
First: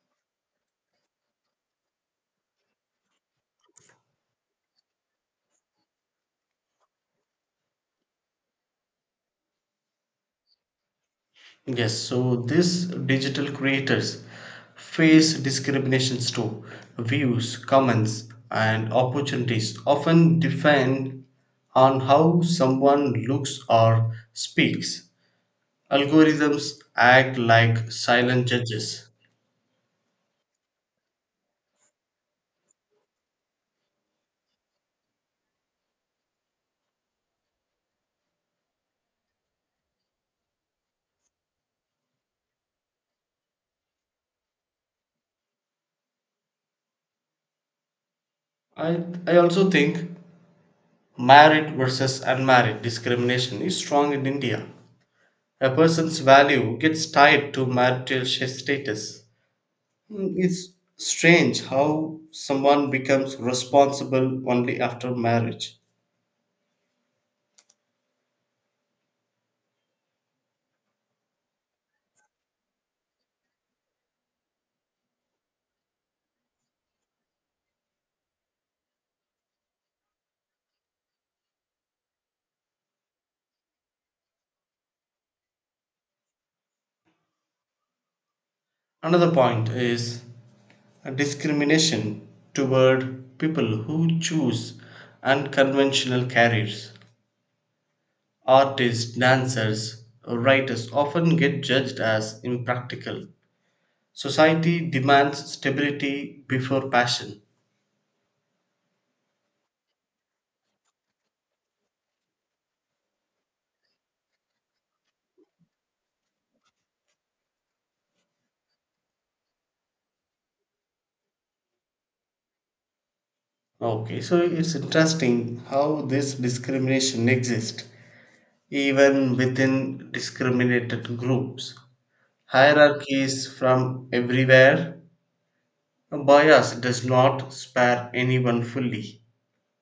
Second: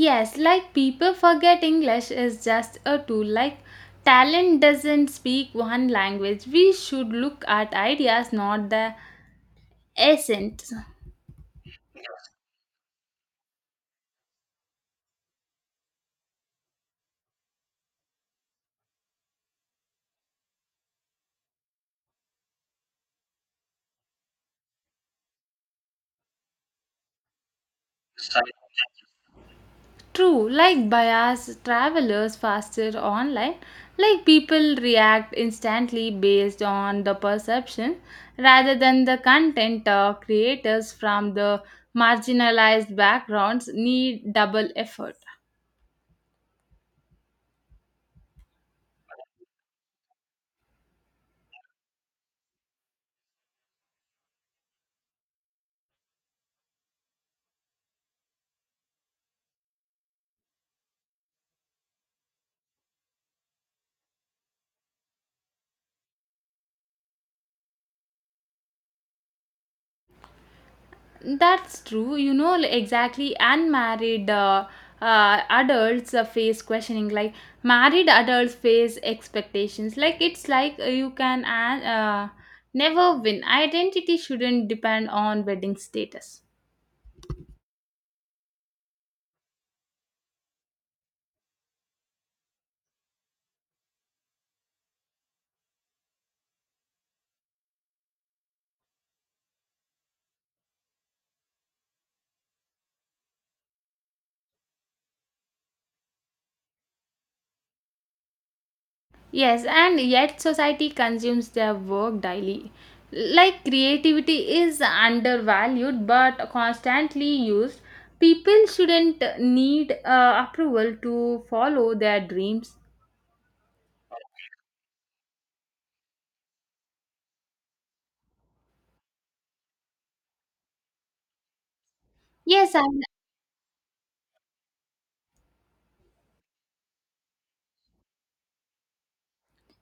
Yes, like people forget English is just a tool. Like, talent doesn't speak one language. We should look at ideas, not the accent. Yes, so these digital creators face discriminations too. Views, comments, and opportunities often depend on how someone looks or speaks. Algorithms act like silent judges. True, like bias, travelers faster online, like people react instantly based on the perception rather than the content creators from the marginalized backgrounds need double effort. I also think married versus unmarried discrimination is strong in India. A person's value gets tied to status. It's strange how someone becomes responsible only after marriage. That's true. Exactly. Unmarried adults face questioning. Like married adults face expectations. Like it's like you can never win. Identity shouldn't depend on wedding status. Another point is a discrimination toward people who choose unconventional careers. Artists, dancers, writers often get judged as impractical. Society demands stability before passion. Yes, and yet society consumes their work daily. Like creativity is undervalued but constantly used. People shouldn't need approval to follow their dreams. Okay, so it's interesting how this discrimination exists even within discriminated groups. Yes, I Hierarchies from everywhere. Bias does not spare anyone fully.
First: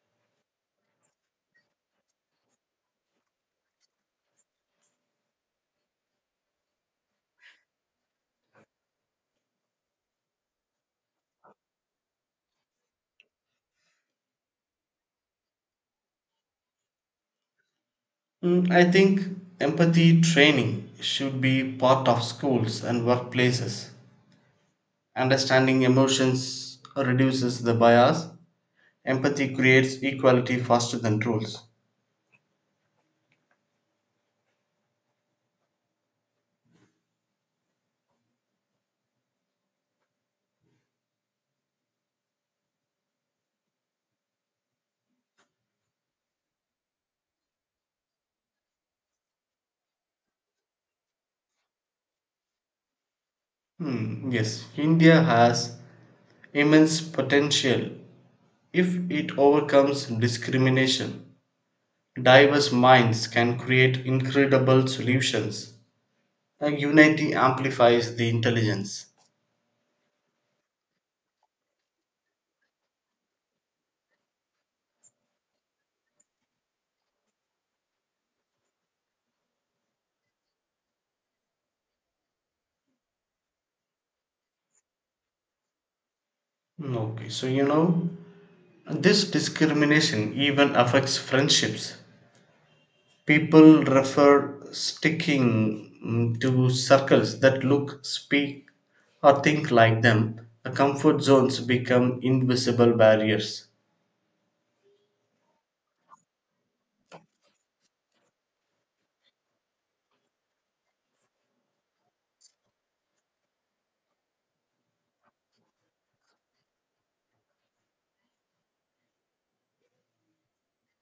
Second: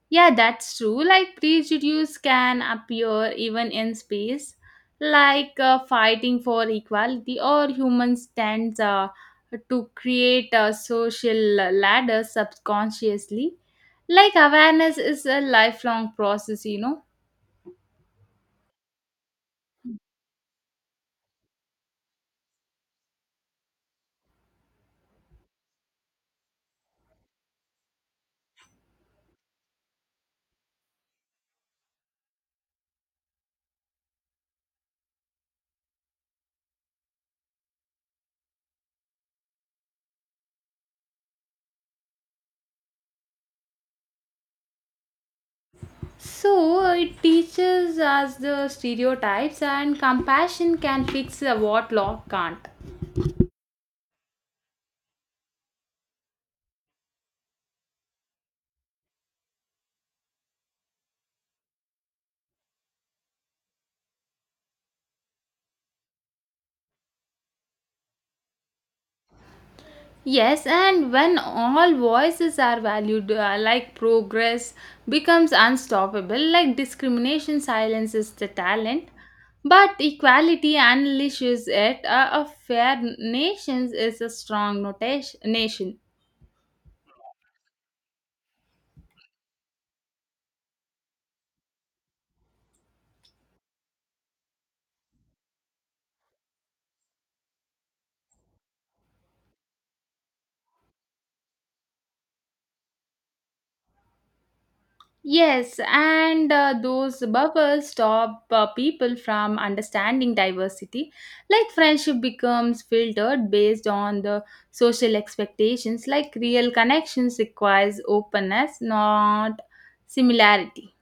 Yeah, that's true. Like prejudice can appear even in space, like fighting for equality, or humans tend to create social ladders subconsciously. Like awareness is a lifelong process. I think empathy training should be part of schools and workplaces. Understanding emotions reduces the bias. Empathy creates equality faster than rules. So it teaches us the stereotypes, and compassion can fix what law can't. Hmm, yes, India has immense potential. If it overcomes discrimination, diverse minds can create incredible solutions. Unity amplifies the intelligence. Yes, and when all voices are valued, like progress becomes unstoppable, like discrimination silences the talent, but equality unleashes it. A fair nation is a strong nation. Hmm. Okay, so you know, this discrimination even affects friendships. People refer sticking to circles that look, speak, or think like them, the comfort zones become invisible barriers. Yes, and those bubbles stop people from understanding diversity. Like friendship becomes filtered based on the social expectations. Like real connections requires openness, not similarity.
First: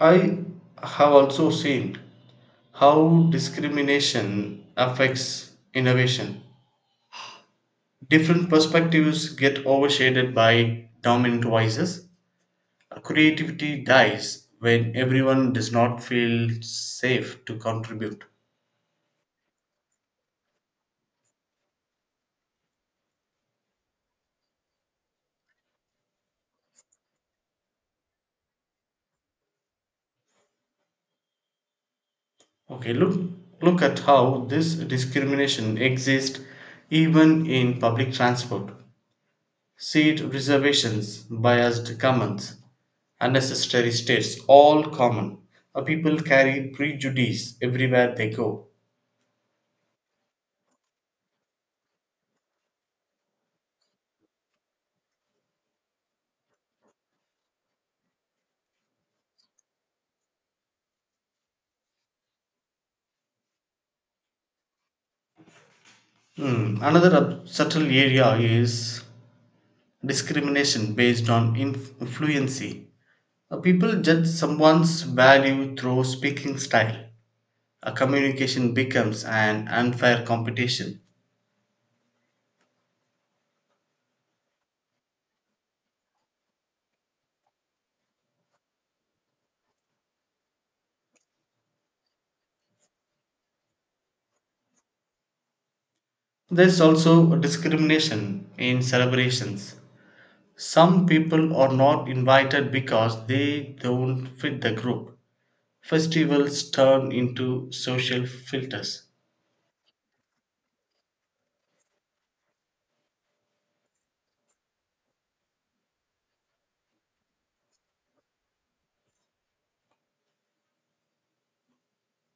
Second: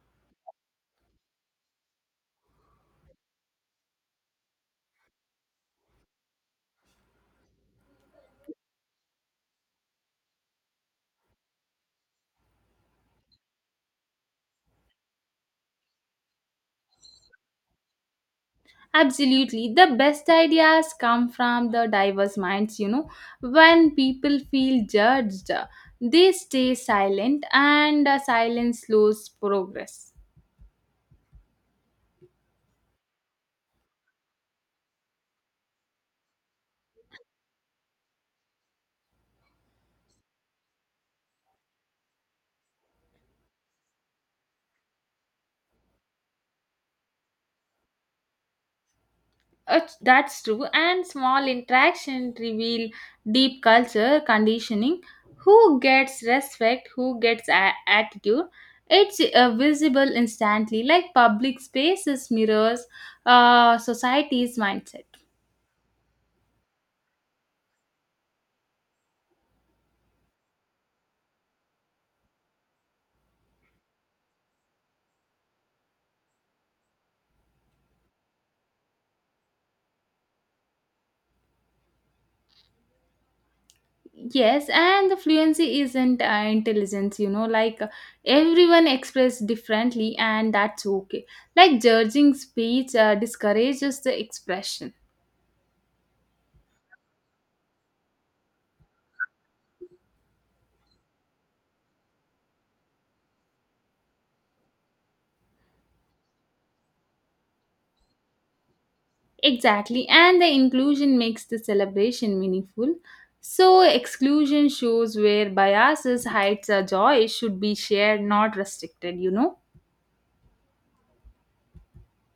I have also seen how discrimination affects innovation. Different perspectives get overshaded by dominant voices. Creativity dies when everyone does not feel safe to contribute. Absolutely. The best ideas come from the diverse minds. When people feel judged, they stay silent and silence slows progress. Okay, look at how this discrimination exists even in public transport. Seat reservations, biased comments, unnecessary states, all common. People carry prejudice everywhere they go. That's true. And small interaction reveal deep culture conditioning. Who gets respect? Who gets attitude? It's visible instantly, like public spaces mirrors society's mindset. Hmm. Another subtle area is discrimination based on fluency. People judge someone's value through speaking style. A communication becomes an unfair competition. Yes, and the fluency isn't intelligence, you know, like everyone express differently, and that's okay. Like judging speech discourages the expression. There is also discrimination in celebrations. Some people are not invited because they don't fit the group. Festivals turn into social filters. Exactly, and the inclusion makes the celebration meaningful. So, exclusion shows where biases hides a joy should be shared, not restricted.